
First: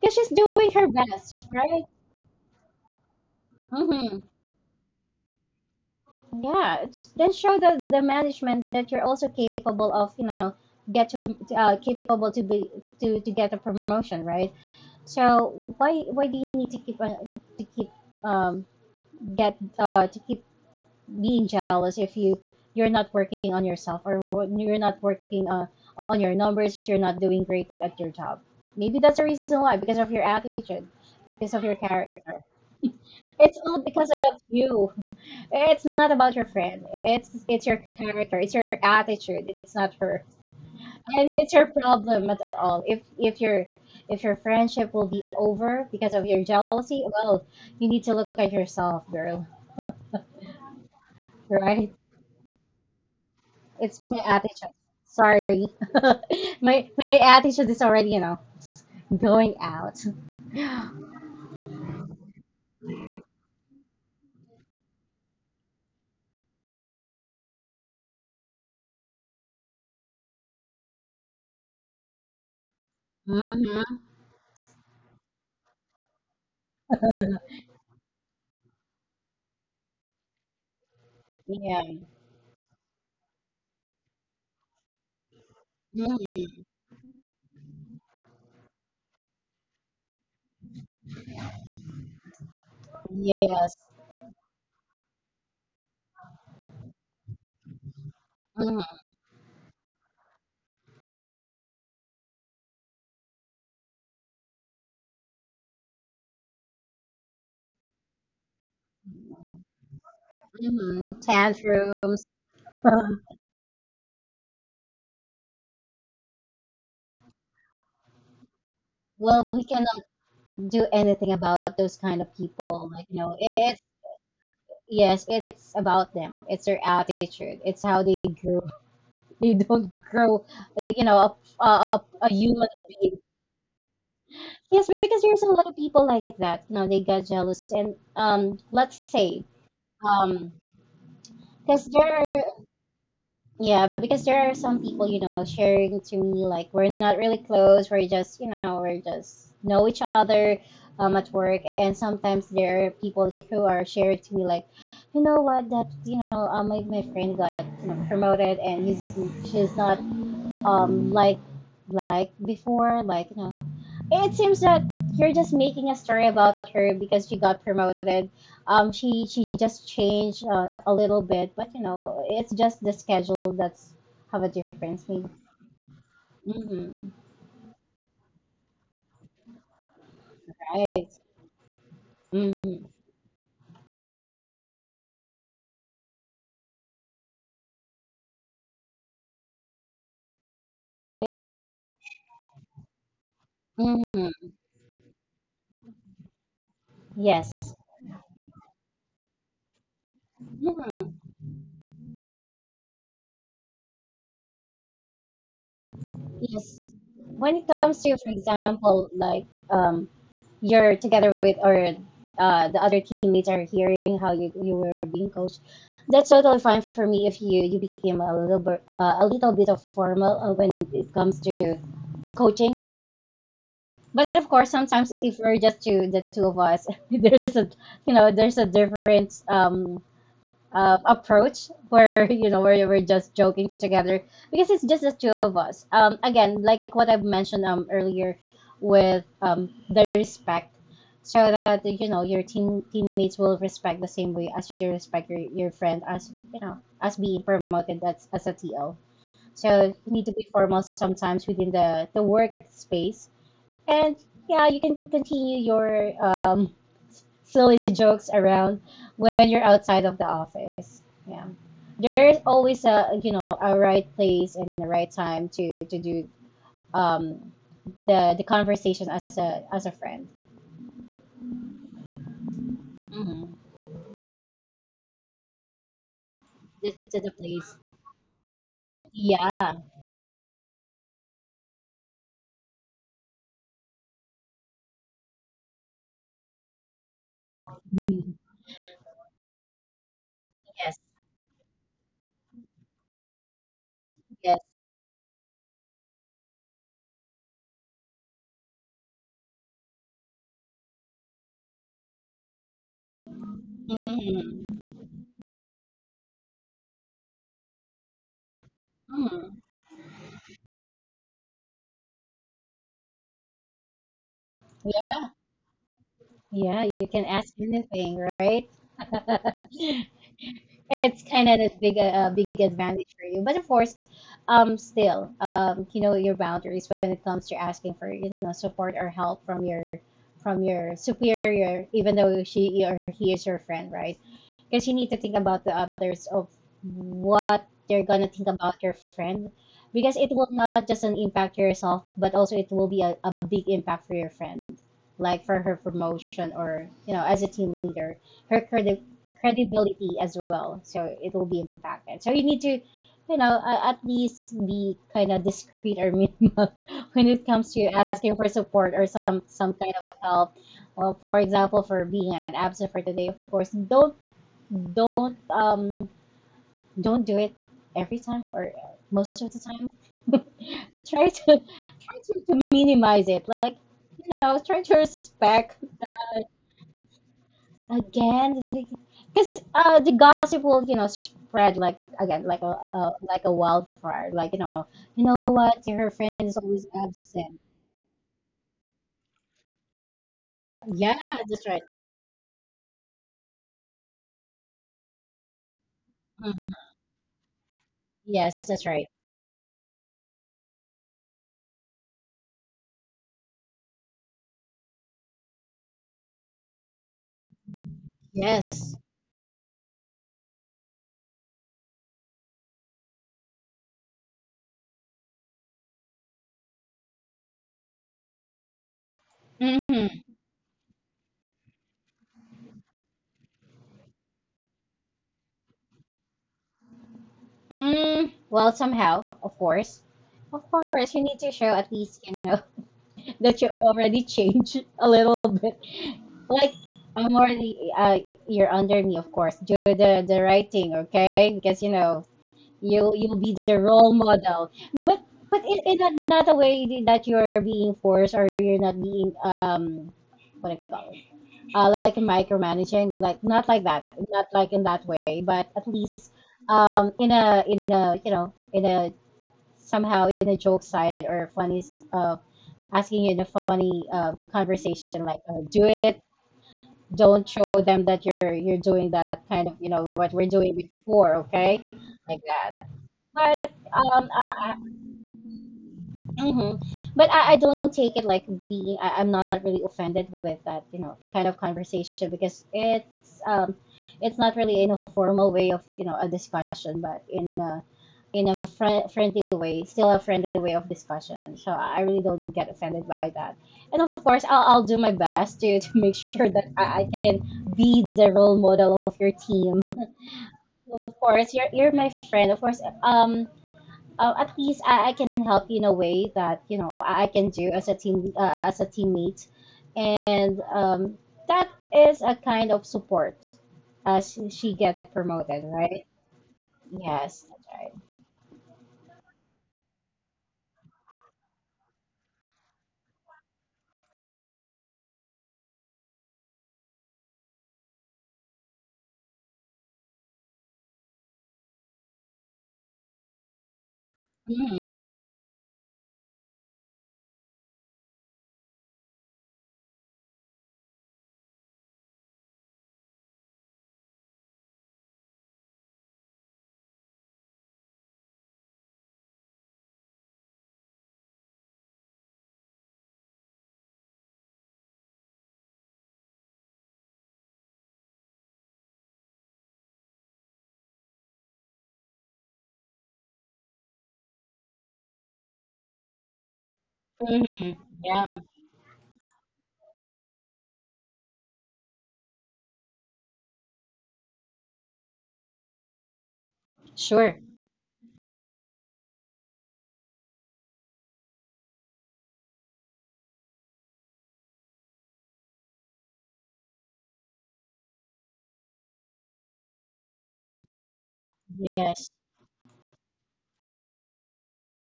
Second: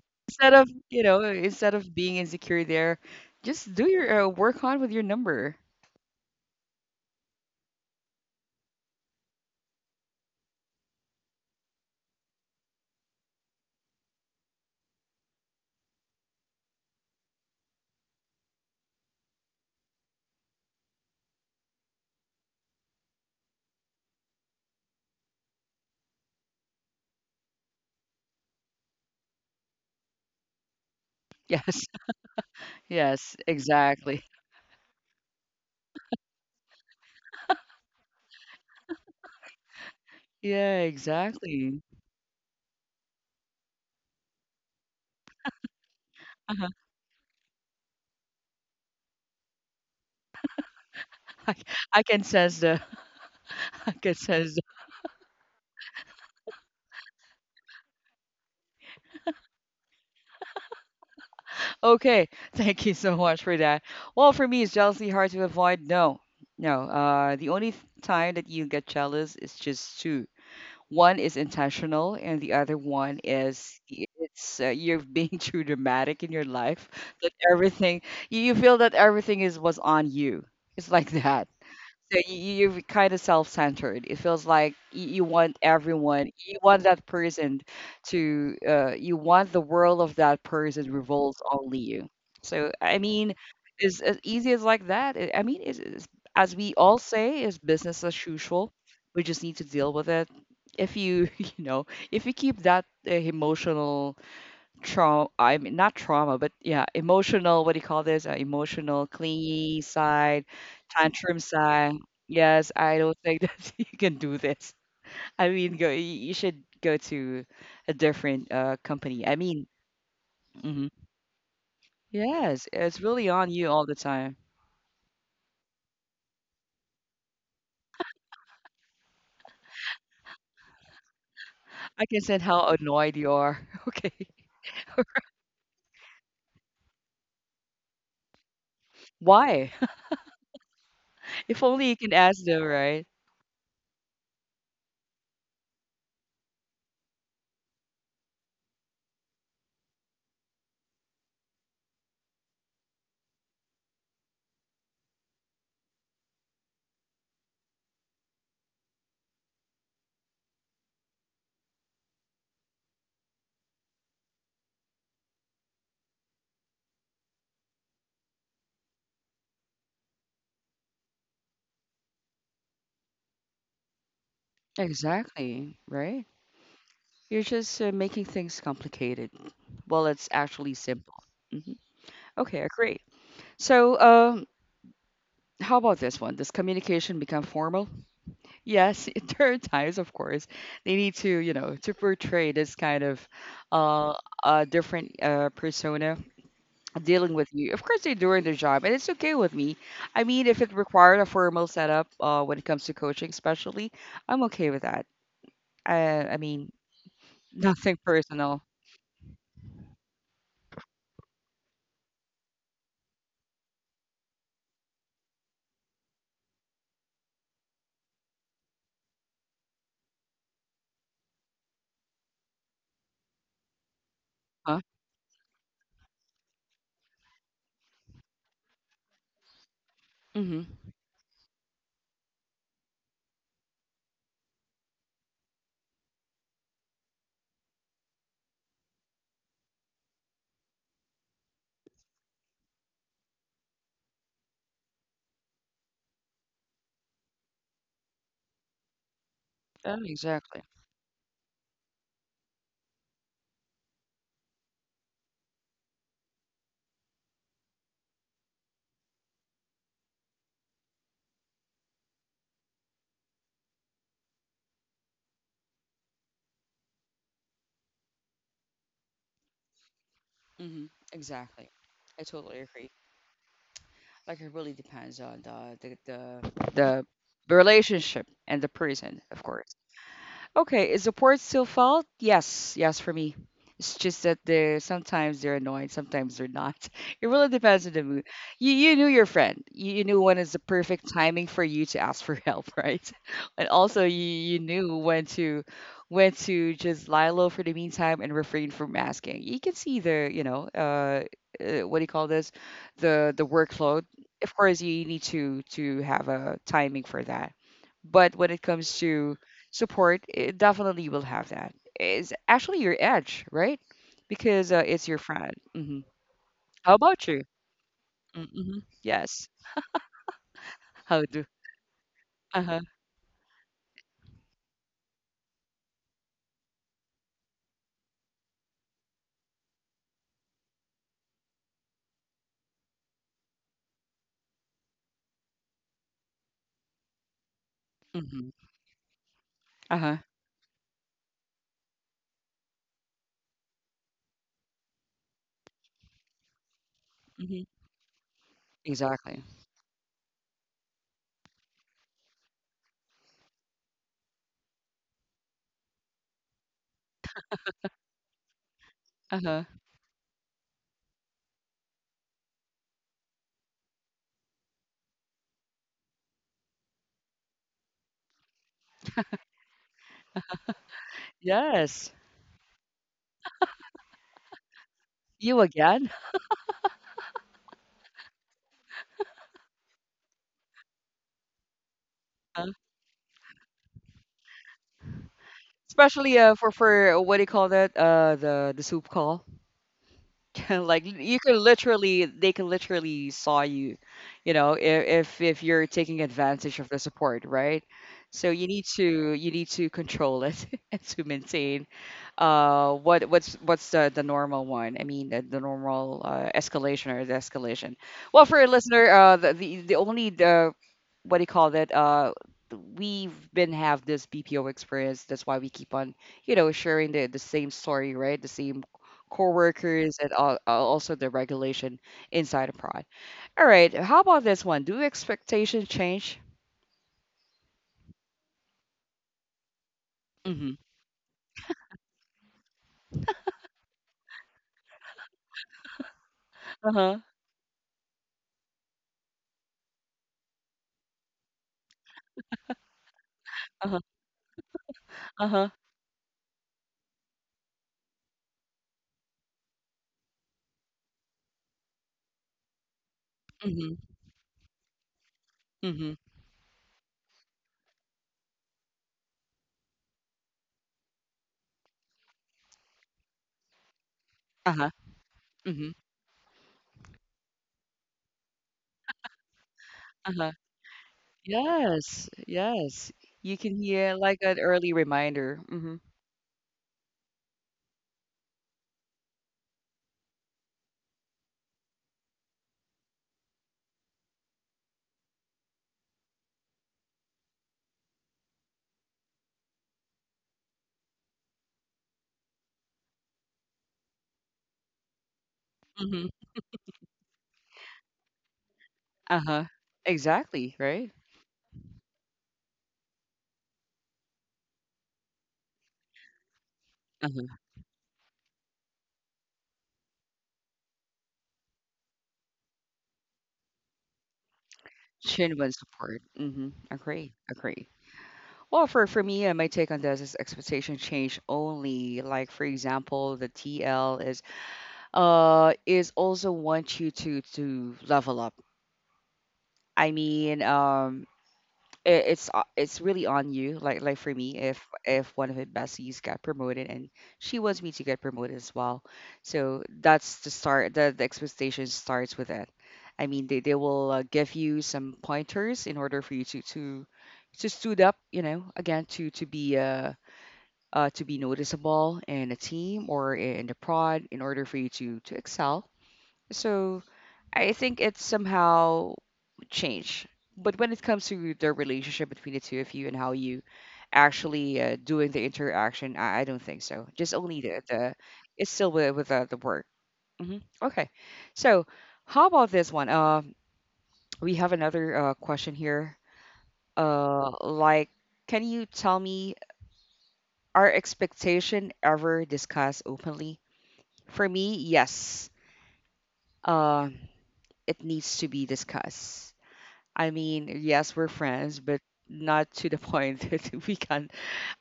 [SPEAKER 2] Because she's
[SPEAKER 1] Instead
[SPEAKER 2] doing
[SPEAKER 1] of,
[SPEAKER 2] her
[SPEAKER 1] you know,
[SPEAKER 2] best,
[SPEAKER 1] instead
[SPEAKER 2] right?
[SPEAKER 1] of being insecure there, just do
[SPEAKER 2] Mm-hmm.
[SPEAKER 1] your work on with your number.
[SPEAKER 2] Yeah. Then show the management that you're also capable of, get to, capable to be to get a promotion, right? So why do you need to keep, to keep um get uh, to keep being jealous if you're not working on yourself, or you're not working, on your numbers, you're not doing great at your job. Maybe that's the reason why, because of your attitude, because of your
[SPEAKER 1] Yes.
[SPEAKER 2] character.
[SPEAKER 1] Yes,
[SPEAKER 2] It's not because
[SPEAKER 1] exactly.
[SPEAKER 2] of you. It's not about your friend. It's your character. It's your attitude. It's not her,
[SPEAKER 1] Yeah,
[SPEAKER 2] and it's your
[SPEAKER 1] exactly.
[SPEAKER 2] problem at all. If your friendship will be over because of your
[SPEAKER 1] Uh-huh.
[SPEAKER 2] jealousy, well, you need to look at yourself, girl.
[SPEAKER 1] I,
[SPEAKER 2] Right?
[SPEAKER 1] I can sense the, I
[SPEAKER 2] It's
[SPEAKER 1] can
[SPEAKER 2] my
[SPEAKER 1] sense the.
[SPEAKER 2] attitude. Sorry, my attitude is already, going out.
[SPEAKER 1] Okay, thank you so much for that. Well, for me, is jealousy hard to avoid? No, no. The only time that you get jealous is just two. One is intentional, and the other one is
[SPEAKER 2] Hmm.
[SPEAKER 1] it's you're being too dramatic in your life that everything you you feel that everything is was on you. It's like that.
[SPEAKER 2] Yeah.
[SPEAKER 1] So you, you're kind of self-centered. It feels like you want everyone,
[SPEAKER 2] Mhm.
[SPEAKER 1] you want that person to, you want the world of that person revolves only you. So I mean,
[SPEAKER 2] Yes.
[SPEAKER 1] it's as easy as like that. I mean, it's, as we all say, is business as usual.
[SPEAKER 2] Mm-hmm.
[SPEAKER 1] We just need to deal with it. If you, you know, if you keep that emotional trau I mean not trauma, but yeah, emotional, what do you call this? Emotional clingy side,
[SPEAKER 2] Mm-hmm.
[SPEAKER 1] tantrum side.
[SPEAKER 2] Tantrums.
[SPEAKER 1] Yes, I don't think that you can do this. I mean, go, you should go to a different company. I
[SPEAKER 2] Well, we
[SPEAKER 1] mean,
[SPEAKER 2] cannot do
[SPEAKER 1] mhm.
[SPEAKER 2] anything about those kind of
[SPEAKER 1] Yes,
[SPEAKER 2] people.
[SPEAKER 1] it's
[SPEAKER 2] Like,
[SPEAKER 1] really on you
[SPEAKER 2] it's
[SPEAKER 1] all the time.
[SPEAKER 2] yes, it's about them. It's their attitude. It's how they grow. They don't grow, you know, a, a,
[SPEAKER 1] I can
[SPEAKER 2] a
[SPEAKER 1] sense how
[SPEAKER 2] human
[SPEAKER 1] annoyed
[SPEAKER 2] being.
[SPEAKER 1] you are. Okay.
[SPEAKER 2] Yes, because there's a lot of people like that. You know, they got jealous, and, let's say,
[SPEAKER 1] Why?
[SPEAKER 2] um,
[SPEAKER 1] If only
[SPEAKER 2] because
[SPEAKER 1] you can
[SPEAKER 2] there
[SPEAKER 1] ask
[SPEAKER 2] are
[SPEAKER 1] them, right?
[SPEAKER 2] yeah, because there are some people, sharing to me like we're not really close, we're just know each other at work, and sometimes there are people who are sharing to me like, you know what, that, my friend got, promoted, and he's she's not, um like like before, like, it seems that you're just making a story about her because she got promoted. She just changed, a little bit, but, it's just the schedule that's have a difference.
[SPEAKER 1] Exactly, right?
[SPEAKER 2] Mm-hmm,
[SPEAKER 1] You're just making things complicated. Well, it's actually simple.
[SPEAKER 2] right.
[SPEAKER 1] Hmm. Okay, I
[SPEAKER 2] Mm-hmm.
[SPEAKER 1] agree. So, how about this one? Does communication become formal? Yes, there are times, of course, they need to, you know, to portray this kind of uh,
[SPEAKER 2] Mm-hmm.
[SPEAKER 1] different persona dealing with
[SPEAKER 2] Yes.
[SPEAKER 1] you. Of course, they're doing their job, and it's okay with me. I mean, if it
[SPEAKER 2] Mm-hmm.
[SPEAKER 1] required a formal setup when it comes to coaching, especially, I'm okay with that. I mean,
[SPEAKER 2] Yes. When it
[SPEAKER 1] nothing
[SPEAKER 2] comes to, for
[SPEAKER 1] personal,
[SPEAKER 2] example, you're together with or the other teammates are hearing how you were being coached, that's totally fine for me if you became a little bit of formal when it comes to coaching. But of course,
[SPEAKER 1] huh?
[SPEAKER 2] sometimes if we're just two, the two of us, there's a you know there's a different
[SPEAKER 1] Mm-hmm.
[SPEAKER 2] approach where you know where we're just joking together because it's just the two of us. Again, like what I've mentioned earlier with the respect, so that you know your teammates will respect the same way as you respect your friend as you know as being promoted as a TL. So you need to be
[SPEAKER 1] Exactly.
[SPEAKER 2] formal sometimes within the workspace, and yeah, you can continue your um silly jokes around when you're outside of the office. Yeah. There is always a you know a right place and the right time to do um the conversation as a friend.
[SPEAKER 1] Mm-hmm. Exactly. I totally agree.
[SPEAKER 2] Mm-hmm.
[SPEAKER 1] Like it really depends on
[SPEAKER 2] This
[SPEAKER 1] the,
[SPEAKER 2] is the
[SPEAKER 1] the
[SPEAKER 2] place.
[SPEAKER 1] relationship and the person, of
[SPEAKER 2] Yeah.
[SPEAKER 1] course. Okay, is the port still fault? Yes, yes, for me. It's just that they're sometimes they're annoying, sometimes they're not. It really depends on the mood.
[SPEAKER 2] Mhm.
[SPEAKER 1] You knew your friend. You knew when is the
[SPEAKER 2] Yes.
[SPEAKER 1] perfect timing for you to ask for help, right? And also you
[SPEAKER 2] Yes.
[SPEAKER 1] knew when to just lie low for the meantime and refrain from asking. You can see the you know what do you call this, the workload. Of course,
[SPEAKER 2] Mm-hmm.
[SPEAKER 1] you need to have a timing for that. But when it comes to
[SPEAKER 2] Mm-hmm.
[SPEAKER 1] support, it definitely will have that, it's actually your edge, right? Because it's your
[SPEAKER 2] Yeah.
[SPEAKER 1] friend. Hmm.
[SPEAKER 2] Yeah.
[SPEAKER 1] How
[SPEAKER 2] You
[SPEAKER 1] about
[SPEAKER 2] can
[SPEAKER 1] you?
[SPEAKER 2] ask anything, right?
[SPEAKER 1] Mm-hmm. Yes. How
[SPEAKER 2] It's
[SPEAKER 1] do,
[SPEAKER 2] kind of this big big
[SPEAKER 1] uh-huh.
[SPEAKER 2] advantage for you. But of course, still, you know your boundaries when it comes to asking for you know support or help from your superior, even though she or he is your friend, right? Because you need to think about the others of what they're gonna
[SPEAKER 1] Hmm.
[SPEAKER 2] think about your friend,
[SPEAKER 1] Uh-huh.
[SPEAKER 2] because it will not just an impact yourself, but also it will be a big impact for your friend like for her promotion or you know as a
[SPEAKER 1] Hmm.
[SPEAKER 2] team leader her
[SPEAKER 1] Exactly.
[SPEAKER 2] credibility as well so it will be impacted so you need to you know at least be kind of discreet or minimal when it comes to asking for support or some
[SPEAKER 1] Uh-huh.
[SPEAKER 2] some kind of help. Well, for example for being an absent for today of course don't don't um don't do it every time or most of the time try to
[SPEAKER 1] Yes.
[SPEAKER 2] to minimize it like you know try to
[SPEAKER 1] You
[SPEAKER 2] respect.
[SPEAKER 1] again,
[SPEAKER 2] Again, because the gossip will, you know, spread like again,
[SPEAKER 1] uh
[SPEAKER 2] like a wildfire. Like you know what? Her friend
[SPEAKER 1] especially
[SPEAKER 2] is always
[SPEAKER 1] for what do you
[SPEAKER 2] absent.
[SPEAKER 1] call that, the soup call. Like
[SPEAKER 2] Yeah,
[SPEAKER 1] you can
[SPEAKER 2] that's right.
[SPEAKER 1] literally, they can literally saw you, you know, if you're taking advantage
[SPEAKER 2] Mm,
[SPEAKER 1] of the support, right? So
[SPEAKER 2] yes, that's right.
[SPEAKER 1] you need to control it and to maintain what what's the normal one, I mean the normal escalation or the escalation, well for a
[SPEAKER 2] Yes.
[SPEAKER 1] listener, the only the what do you call that, we've been have this BPO experience, that's why we keep on, you know, sharing the same story, right? The same
[SPEAKER 2] Hmm.
[SPEAKER 1] co-workers and also the regulation inside a prod. All right, how about this one? Do expectations change?
[SPEAKER 2] Mm, well, somehow, of
[SPEAKER 1] Mm-hmm.
[SPEAKER 2] course, you need to show at least you know that you already changed a little bit. Like
[SPEAKER 1] Uh-huh.
[SPEAKER 2] I'm already, you're under me, of course, due to the writing, okay? Because you know you you'll be the
[SPEAKER 1] Uh-huh.
[SPEAKER 2] role model but but
[SPEAKER 1] Uh-huh.
[SPEAKER 2] in another way that you're being forced or you're not being um what I call it, like micromanaging like not like
[SPEAKER 1] Mm-hmm.
[SPEAKER 2] that not like in that way but at
[SPEAKER 1] Mm-hmm.
[SPEAKER 2] least in a you know in a somehow in a joke side or funny uh asking you in a funny
[SPEAKER 1] Uh-huh.
[SPEAKER 2] conversation like
[SPEAKER 1] Mm-hmm.
[SPEAKER 2] do it don't show them that you're doing that kind of you know what we're
[SPEAKER 1] Uh-huh.
[SPEAKER 2] doing before okay
[SPEAKER 1] Yes.
[SPEAKER 2] like that
[SPEAKER 1] Yes. You
[SPEAKER 2] but
[SPEAKER 1] can hear
[SPEAKER 2] um,
[SPEAKER 1] like an
[SPEAKER 2] I,
[SPEAKER 1] early reminder. Mm-hmm.
[SPEAKER 2] hmm but I don't take it like being I'm not really offended with that you know kind of conversation because it's not really in a formal way of you know a discussion but in a friendly way still a friendly way of discussion so I really don't get offended by that and of course I'll do my best to make
[SPEAKER 1] Mm-hmm.
[SPEAKER 2] sure that I can be the role model of your
[SPEAKER 1] Uh-huh.
[SPEAKER 2] team
[SPEAKER 1] Exactly, right?
[SPEAKER 2] of course you're my friend of course um at least I can help you in a way that you know I can
[SPEAKER 1] Uh-huh.
[SPEAKER 2] do as a team as a teammate, and that is a kind of support as she gets promoted,
[SPEAKER 1] Genuine
[SPEAKER 2] right?
[SPEAKER 1] support. Mm-hmm. Agree.
[SPEAKER 2] Yes, that's
[SPEAKER 1] Agree.
[SPEAKER 2] right.
[SPEAKER 1] Well, for me, my take on this is expectation change only. Like, for example, the TL is also want you to level up, I mean it, it's really on you, like for me
[SPEAKER 2] Mm-hmm.
[SPEAKER 1] if one of my besties got promoted and she wants me to get promoted as well, so that's the start the expectation starts with that. I mean they will give you some pointers in order for you to stood up, you know, again to be noticeable in a team or in the prod in order for you to excel, so I think it's somehow changed. But when it comes to the relationship between the two of you and how you actually doing the interaction, I don't think so. Just only
[SPEAKER 2] Mm-hmm.
[SPEAKER 1] the
[SPEAKER 2] Yeah,
[SPEAKER 1] it's still with the work. Hmm. Okay. So how about this one? We have another question here.
[SPEAKER 2] sure.
[SPEAKER 1] Like, can you tell me, are expectation ever discussed openly? For me, yes. Uh, it needs to be discussed, I mean, yes, we're friends, but
[SPEAKER 2] Yes,
[SPEAKER 1] not to the point that we can.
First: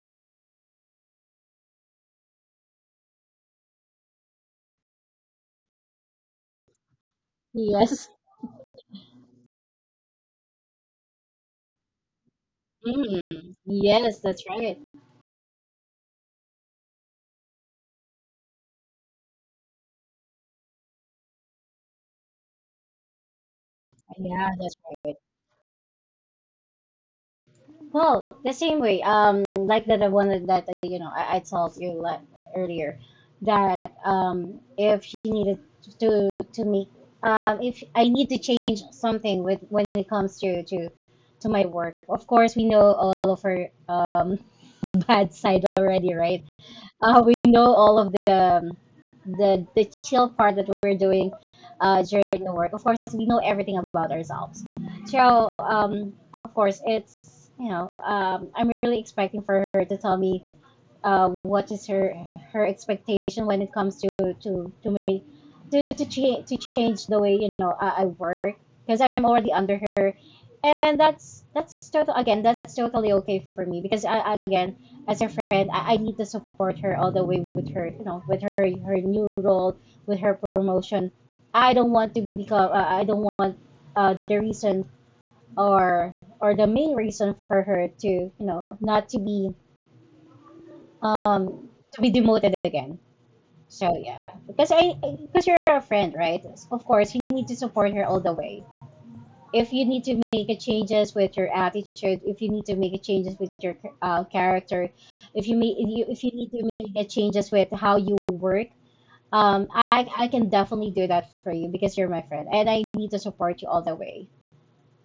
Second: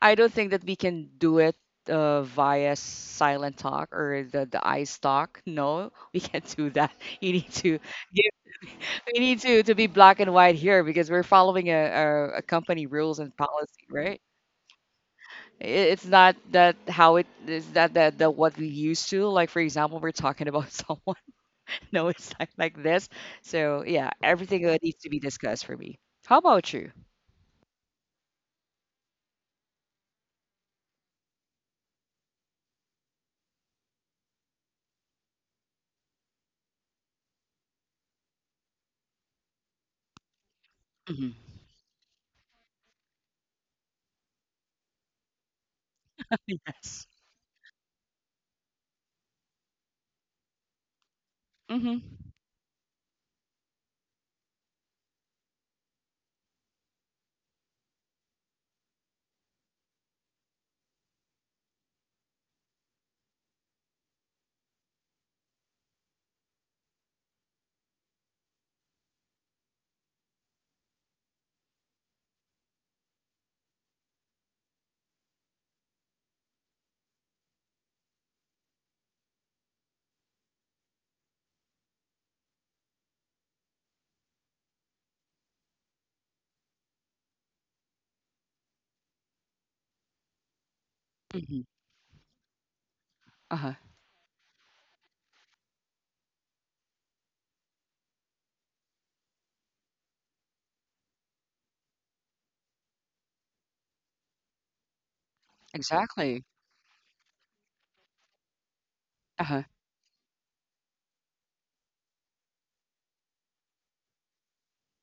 [SPEAKER 1] I don't think that we can do it via silent talk or the eyes talk. No, we can't do that. You need to
[SPEAKER 2] yes,
[SPEAKER 1] give. We need to be black and white here because we're following a a company rules
[SPEAKER 2] mm
[SPEAKER 1] and policy,
[SPEAKER 2] yes,
[SPEAKER 1] right?
[SPEAKER 2] that's right.
[SPEAKER 1] I- it's not that how it is that that that what we used to like. For example, we're talking about someone. No, it's not like this. So yeah,
[SPEAKER 2] Yeah,
[SPEAKER 1] everything
[SPEAKER 2] that's
[SPEAKER 1] needs to
[SPEAKER 2] right.
[SPEAKER 1] be discussed for me. How about you?
[SPEAKER 2] Well, the same way, like the one that, you know I told you like earlier that if you needed to make if I need to change something with when it comes
[SPEAKER 1] Mhm.
[SPEAKER 2] to my work, of course we know all of her bad side already, right?
[SPEAKER 1] Yes.
[SPEAKER 2] We know all of the the chill part that we're doing
[SPEAKER 1] Mhm.
[SPEAKER 2] during the work. Of course, we know everything about ourselves. So, of course, it's you know, I'm really expecting for her to tell me what is her her expectation when it comes to me to change the way you know I work because I'm already under her, and that's totally okay for me because I again as a friend I need to support her all the way with her you know with her her new role with her promotion. I don't want to become I don't want the reason or or the main reason for her to you know not to be
[SPEAKER 1] Mhm.
[SPEAKER 2] to be demoted again.
[SPEAKER 1] Uh-huh.
[SPEAKER 2] So yeah, because I because you're a friend, right? Of course, you need to support her all the way. If you need to make a changes with your attitude, if you need to make a changes with your character, if you
[SPEAKER 1] Exactly.
[SPEAKER 2] need to make a changes with how you work,
[SPEAKER 1] Uh-huh.
[SPEAKER 2] I can definitely do that for you because you're my friend, and I need to support you all the way.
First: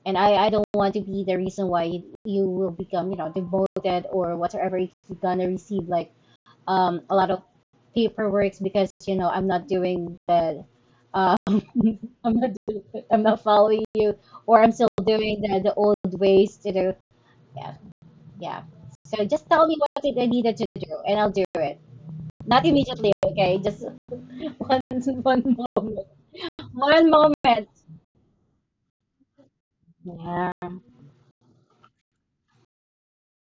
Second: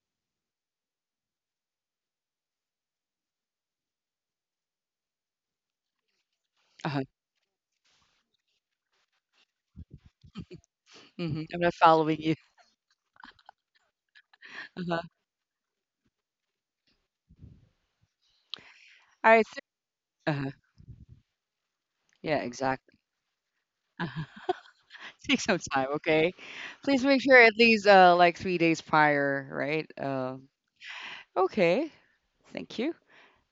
[SPEAKER 2] And I don't want to be the reason why you will become you know demoted or whatever if you're gonna receive like
[SPEAKER 1] Uh-huh.
[SPEAKER 2] a lot of paperwork because you know I'm not doing the um,
[SPEAKER 1] Mhm. I'm not following you.
[SPEAKER 2] I'm not doing, I'm not following you or I'm still
[SPEAKER 1] Uh-huh.
[SPEAKER 2] doing the old ways to do yeah yeah so
[SPEAKER 1] All right.
[SPEAKER 2] just tell me what it I
[SPEAKER 1] Uh-huh.
[SPEAKER 2] needed to do and I'll do it
[SPEAKER 1] Yeah,
[SPEAKER 2] not
[SPEAKER 1] exactly.
[SPEAKER 2] immediately okay just one
[SPEAKER 1] Take
[SPEAKER 2] one
[SPEAKER 1] some time,
[SPEAKER 2] moment
[SPEAKER 1] okay? Please
[SPEAKER 2] one
[SPEAKER 1] make sure at
[SPEAKER 2] moment
[SPEAKER 1] least like 3 days prior, right?
[SPEAKER 2] yeah
[SPEAKER 1] Okay. Thank you.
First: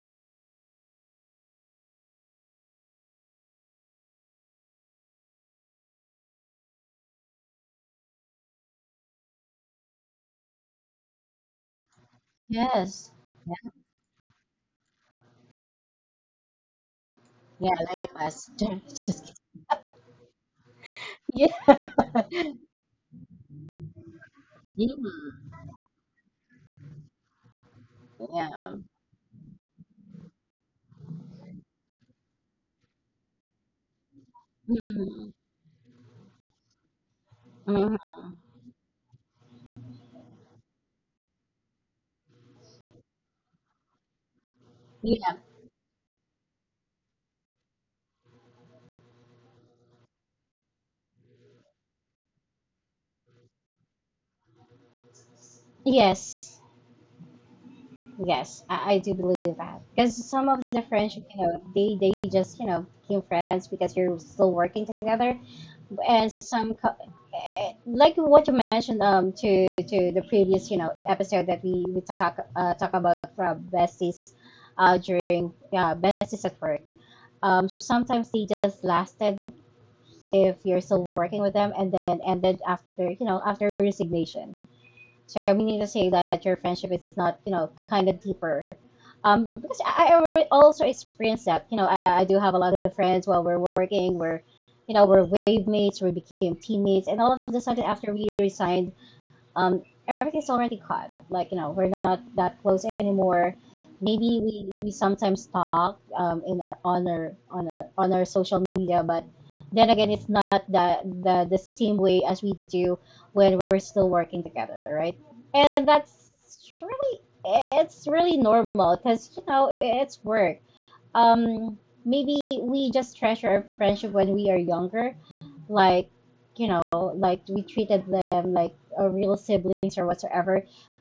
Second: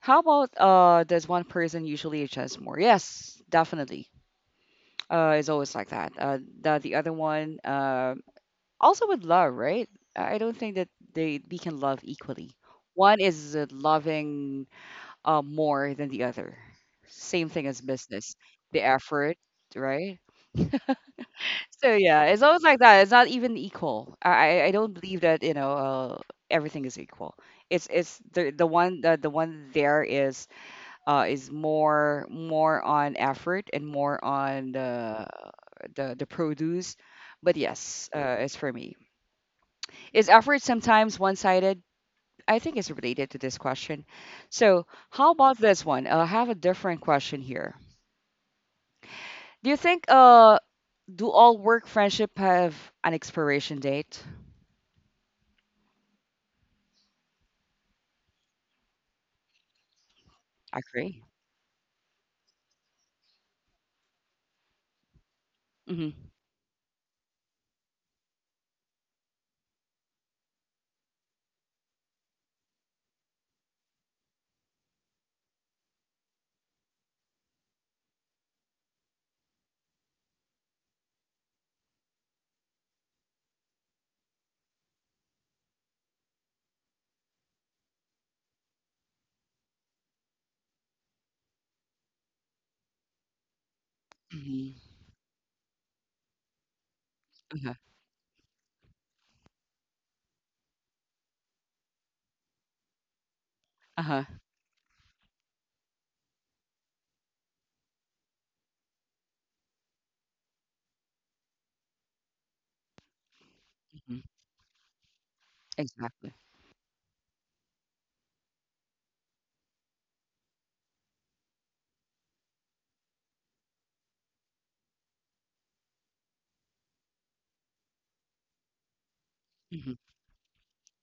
[SPEAKER 1] How about does one person usually adjust more? Yes, definitely. It's always like that. The other one also with love, right? I don't think that they we can love equally.
[SPEAKER 2] yes
[SPEAKER 1] One is
[SPEAKER 2] yeah,
[SPEAKER 1] loving more than the other. Same thing
[SPEAKER 2] yeah
[SPEAKER 1] as
[SPEAKER 2] like
[SPEAKER 1] business,
[SPEAKER 2] us
[SPEAKER 1] the
[SPEAKER 2] just kidding.
[SPEAKER 1] effort, right?
[SPEAKER 2] Yeah.
[SPEAKER 1] So yeah, it's always like that. It's not even equal. I don't
[SPEAKER 2] Yeah.
[SPEAKER 1] believe that you know everything is equal. It's the
[SPEAKER 2] Yeah.
[SPEAKER 1] one the one there is more on effort and more on the
[SPEAKER 2] Mhm.
[SPEAKER 1] the the produce. But
[SPEAKER 2] Mhm.
[SPEAKER 1] yes, it's for me. Is effort sometimes one sided? I think it's related to this question. So how
[SPEAKER 2] Yeah.
[SPEAKER 1] about this one? I have a different question here. Do you think do all work friendship have an expiration date?
[SPEAKER 2] Yes. Yes, I do believe that because some of
[SPEAKER 1] I
[SPEAKER 2] the
[SPEAKER 1] agree.
[SPEAKER 2] friendship, you know, they just you know became friends because you're still working together,
[SPEAKER 1] Mhm.
[SPEAKER 2] and like what you mentioned to the previous you know episode that we talk talk about from besties, during besties at work. Sometimes they just lasted if you're still working with them, and then ended after you know after resignation. So we need to say that your friendship is not you know kind of deeper because I also experienced that. You know, I do have a lot of friends while we're working.
[SPEAKER 1] Mhm.
[SPEAKER 2] You know, we're wave mates. We became teammates, and all of a
[SPEAKER 1] Uh-huh.
[SPEAKER 2] sudden, after we resigned, um, everything's already cut. Like, you know, we're not that close anymore.
[SPEAKER 1] Uh-huh.
[SPEAKER 2] Maybe we sometimes talk in on our social media, but then again, it's not that the same way as we do when we're still
[SPEAKER 1] Mhm.
[SPEAKER 2] working together, right? And that's
[SPEAKER 1] Exactly.
[SPEAKER 2] really it's really normal because you know it's work um maybe we just treasure our friendship when we are younger like you know like we treated them like a real
[SPEAKER 1] Mhm.
[SPEAKER 2] siblings or whatsoever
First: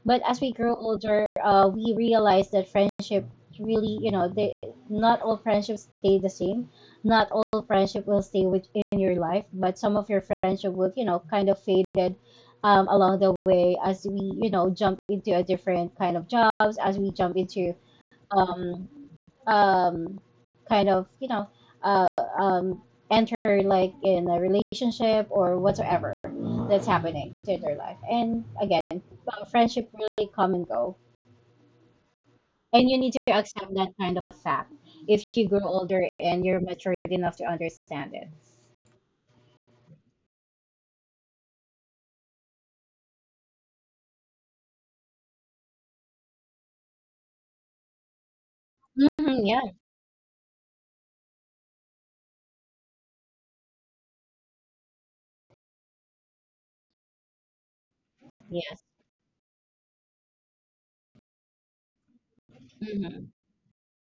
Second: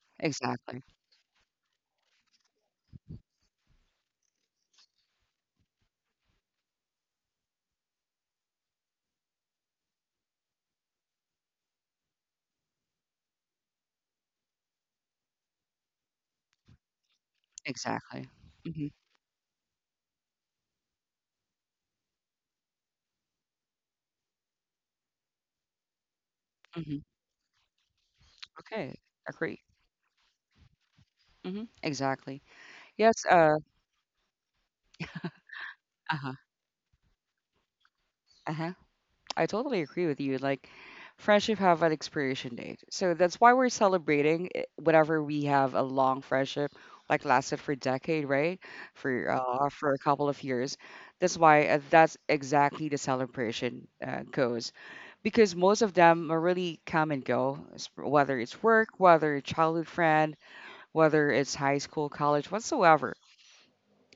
[SPEAKER 2] but as we grow
[SPEAKER 1] Exactly.
[SPEAKER 2] older we realize that friendship really you know they not all friendships stay the same not all friendship will stay within your life but some of your friendship will you know kind of faded along the way as we you know jump into a different kind of jobs as we jump into
[SPEAKER 1] Exactly.
[SPEAKER 2] um,
[SPEAKER 1] Mhm.
[SPEAKER 2] um, kind of, you know, uh, um, enter like in a relationship or whatsoever that's
[SPEAKER 1] Mhm.
[SPEAKER 2] happening to their life. And again,
[SPEAKER 1] Okay. Agree.
[SPEAKER 2] friendship really come and go.
[SPEAKER 1] Mhm. Exactly.
[SPEAKER 2] And you need
[SPEAKER 1] Yes,
[SPEAKER 2] to
[SPEAKER 1] uh,
[SPEAKER 2] accept that kind of fact if you grow older
[SPEAKER 1] uh-huh.
[SPEAKER 2] and you're matured enough to understand it.
[SPEAKER 1] Uh-huh. I totally agree with you. Like, friendship have an expiration date. So that's why we're celebrating it whenever we have a long friendship, like lasted for a decade, right?
[SPEAKER 2] Hmm. Yeah,
[SPEAKER 1] For a couple of years. That's why that's exactly the celebration goes because most of them are really come and go, whether it's
[SPEAKER 2] yes.
[SPEAKER 1] work, whether it's childhood friend, whether it's high school, college, whatsoever.
[SPEAKER 2] Hmm.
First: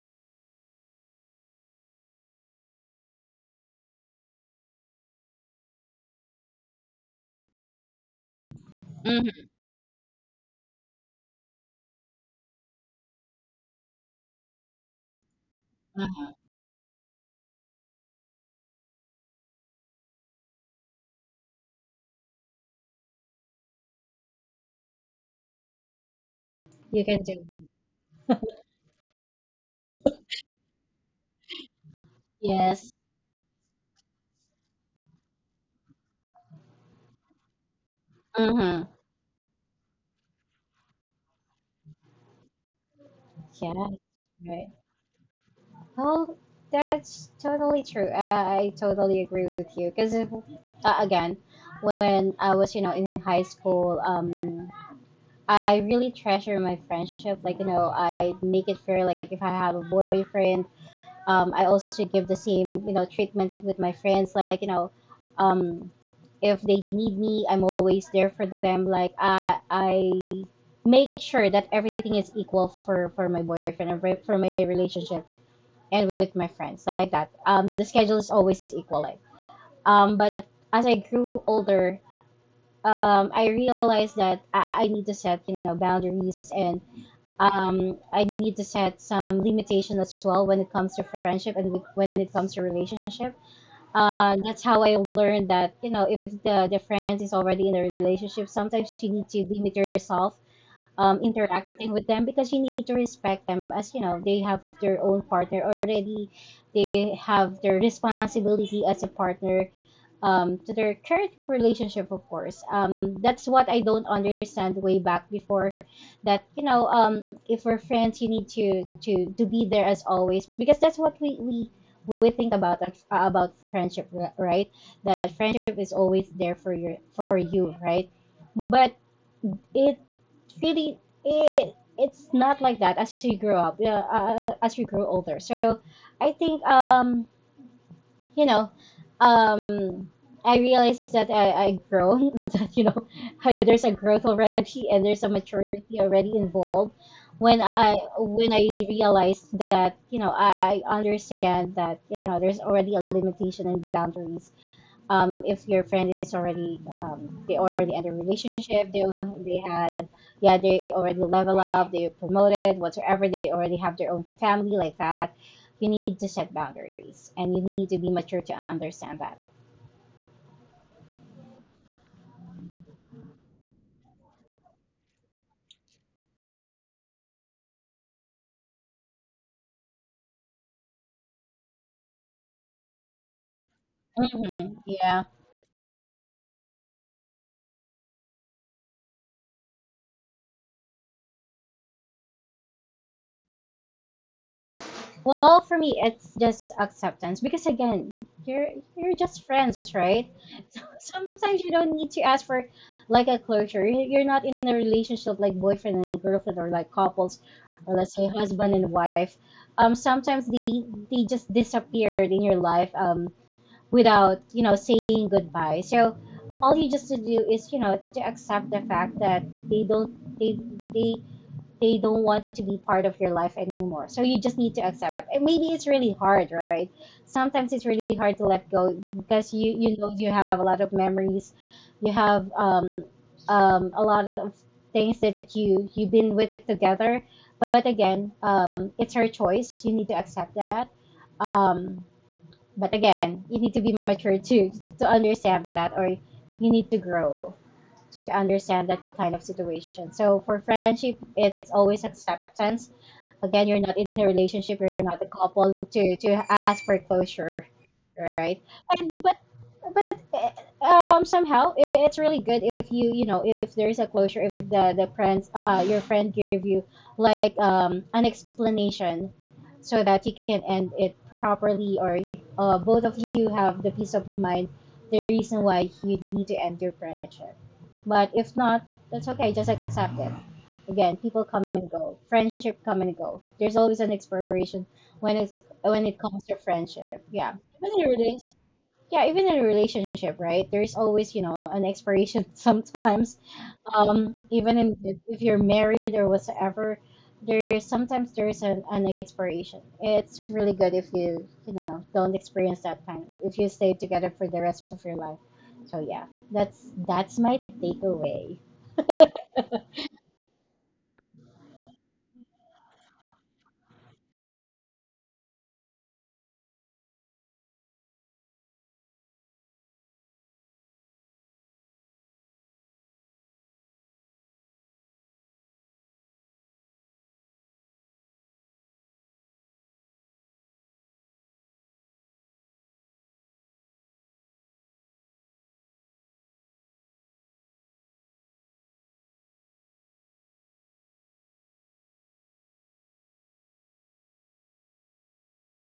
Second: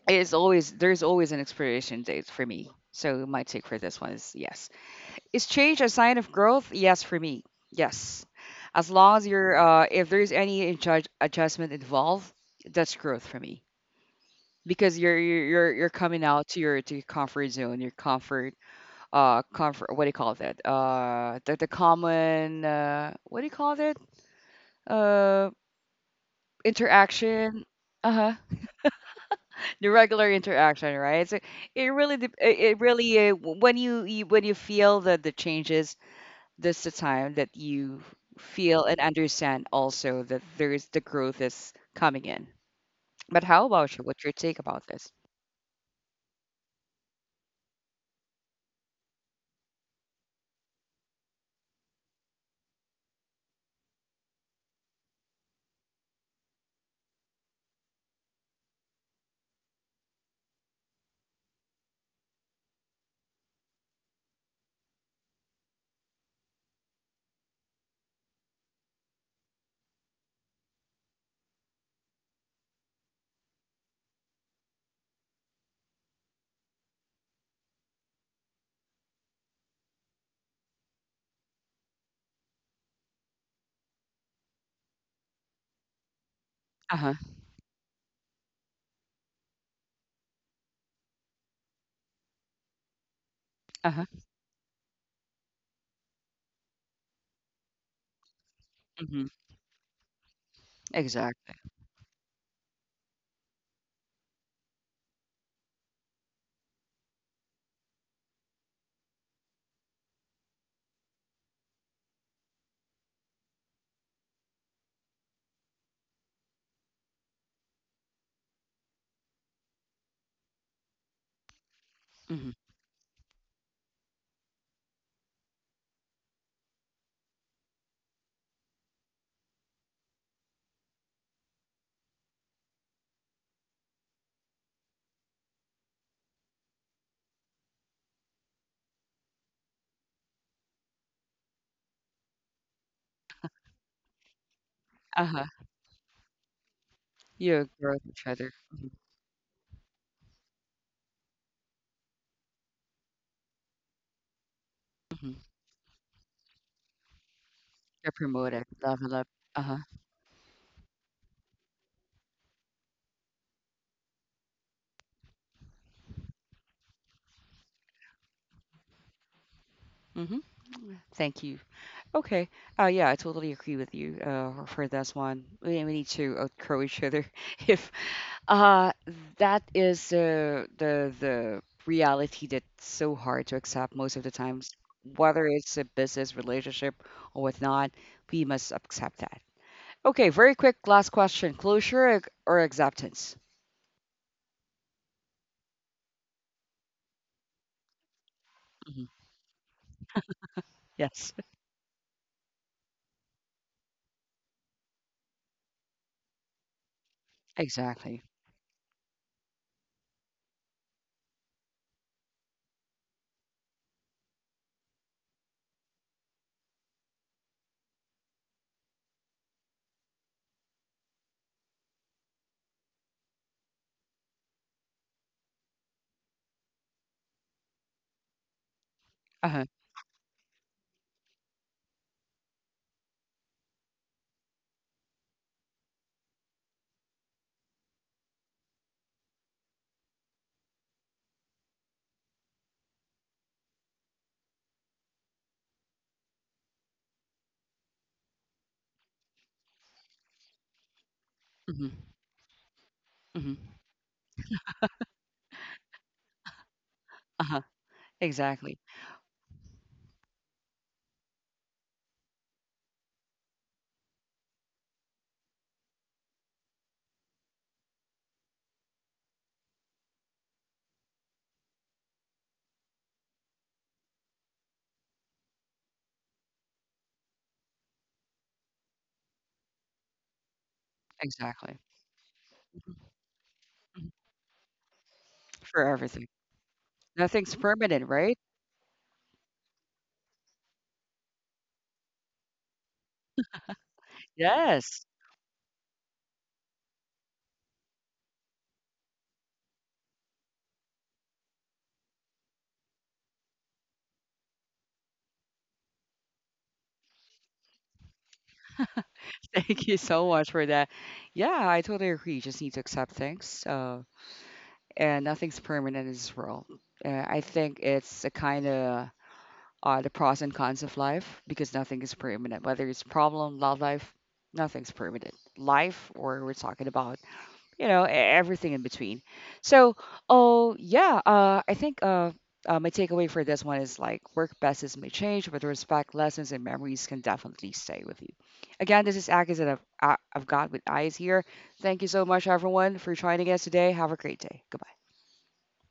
[SPEAKER 1] It's always there's always an expiration date for me. So my take for this one is yes. Is change a sign of growth? Yes, for me. Yes. As long as
[SPEAKER 2] Hmm.
[SPEAKER 1] you're, if there's any adjustment involved, that's growth for me because you're coming out to your comfort zone, your comfort, comfort. What do you call that? The common, what do you call that? Uh,
[SPEAKER 2] You can do.
[SPEAKER 1] interaction. Uh huh. The regular interaction, right? So it really, it it
[SPEAKER 2] Yes.
[SPEAKER 1] really, when you when you feel the changes. This the time that you
[SPEAKER 2] Hmm.
[SPEAKER 1] feel and understand also that there is the growth is coming in. But how
[SPEAKER 2] Yeah,
[SPEAKER 1] about you? What's your take
[SPEAKER 2] right.
[SPEAKER 1] about this?
[SPEAKER 2] Well, that's totally true. I totally agree with you because again, when I was you know in high school, I really treasure my friendship. Like you know, I make it fair. Like if I have a boyfriend, I also give the same you know treatment with my friends. Like you know, um, if they need me, I'm always there for them. Like I make sure that everything is equal for my boyfriend and for my relationship and with my friends like that. The schedule is always equal. Like, but as I grew older, I realized that I need to set you know boundaries and
[SPEAKER 1] Uh huh.
[SPEAKER 2] I need to set some limitations as well when it comes to friendship and with, when it comes to relationship.
[SPEAKER 1] Uh huh.
[SPEAKER 2] That's how I learned that if the friend is already in a relationship, sometimes you need
[SPEAKER 1] Hmm.
[SPEAKER 2] to limit yourself
[SPEAKER 1] Exactly.
[SPEAKER 2] interacting with them, because you need to respect them, as they have their own partner already. They have their responsibility as a partner to their current relationship, of course. That's what I don't understand way back before, that if we're friends, you need to be there as always, because that's what we think
[SPEAKER 1] Hmm.
[SPEAKER 2] about, about friendship, right? That friendship is always there for your, for you, right? But it really, it's not like that as you grow up, yeah, as you grow older. So I think, um you know um I realized that I grown that you know there's a growth already, and there's a
[SPEAKER 1] Uh huh.
[SPEAKER 2] maturity already involved. When
[SPEAKER 1] You
[SPEAKER 2] i
[SPEAKER 1] grow with each
[SPEAKER 2] when
[SPEAKER 1] other.
[SPEAKER 2] i
[SPEAKER 1] Hmm.
[SPEAKER 2] realized that I understand that there's already a limitation and boundaries.
[SPEAKER 1] Hmm.
[SPEAKER 2] If your friend is already they already had a
[SPEAKER 1] You're promoted.
[SPEAKER 2] relationship,
[SPEAKER 1] Love, love.
[SPEAKER 2] they
[SPEAKER 1] Uh huh.
[SPEAKER 2] had yeah, they already level up, they promoted whatsoever, they already have their own family like that. You need to set boundaries and you need to be mature to understand that.
[SPEAKER 1] Hmm. Thank you. Okay. Yeah, I totally agree with you for this one. We need to encourage each other. If uh, that is the reality that's so hard to accept most of the times,
[SPEAKER 2] Mhm. Yeah.
[SPEAKER 1] whether it's a business relationship or whatnot, we must accept that. Okay, very quick last question: closure or acceptance?
[SPEAKER 2] Well, for me, it's just acceptance, because again, you're
[SPEAKER 1] Hmm.
[SPEAKER 2] you're just friends, right? So
[SPEAKER 1] Yes,
[SPEAKER 2] sometimes you don't need to ask for like a closure. You- You're not in a relationship like boyfriend and girlfriend, or like couples, or let's
[SPEAKER 1] exactly.
[SPEAKER 2] say husband and wife. Sometimes they just disappeared in your life, um, without saying goodbye. So all you just to do is to accept the fact that they they don't want to be part of your life anymore. So you just need to accept. And maybe it's really hard, right? Sometimes it's really hard to let go,
[SPEAKER 1] Uh
[SPEAKER 2] because
[SPEAKER 1] huh.
[SPEAKER 2] you have a lot of memories, you have a lot of things that you've been with together. But again, it's her choice. You need to accept that. Um, but again, you need to be mature too, to understand that, or you need to grow to understand that kind of situation. So for friendship, it's always
[SPEAKER 1] Hmm.
[SPEAKER 2] acceptance.
[SPEAKER 1] Hmm.
[SPEAKER 2] Again, you're not in a relationship, you're not a couple to ask for
[SPEAKER 1] Uh
[SPEAKER 2] closure,
[SPEAKER 1] huh.
[SPEAKER 2] right?
[SPEAKER 1] Exactly.
[SPEAKER 2] And but somehow it's really good if if there is a closure, if the the friends your friend give you like an explanation, so that you can end it properly, or both of you have the peace of mind, the reason why you need to end your friendship. But if not, that's okay. Just accept it. Again, people come
[SPEAKER 1] Exactly.
[SPEAKER 2] and go. Friendship come and go. There's always an
[SPEAKER 1] Mhm.
[SPEAKER 2] expiration when
[SPEAKER 1] For
[SPEAKER 2] it
[SPEAKER 1] everything,
[SPEAKER 2] comes to friendship. Yeah,
[SPEAKER 1] nothing's
[SPEAKER 2] even in a
[SPEAKER 1] permanent, right?
[SPEAKER 2] relationship. Yeah, even in a relationship, right? There's always an expiration sometimes. Even in,
[SPEAKER 1] Yes.
[SPEAKER 2] if you're married or whatsoever, there is, sometimes there is an expiration. It's really good if don't experience that time. If you stay together for the rest of your life. So yeah, that's my takeaway.
[SPEAKER 1] Thank you so much for that. Yeah, I totally agree. You just need to accept things. And nothing's permanent in this world. I think it's a kind of the pros and cons of life because nothing is permanent. Whether it's problem, love life, nothing's permanent. Life, or we're talking about you know, everything in between. So, oh yeah, I think my takeaway for this one is like work methods may change, but the respect, lessons, and memories can definitely stay with you. Again, this is Agus that I've got with eyes here. Thank you so much, everyone, for joining us today. Have a great day. Goodbye.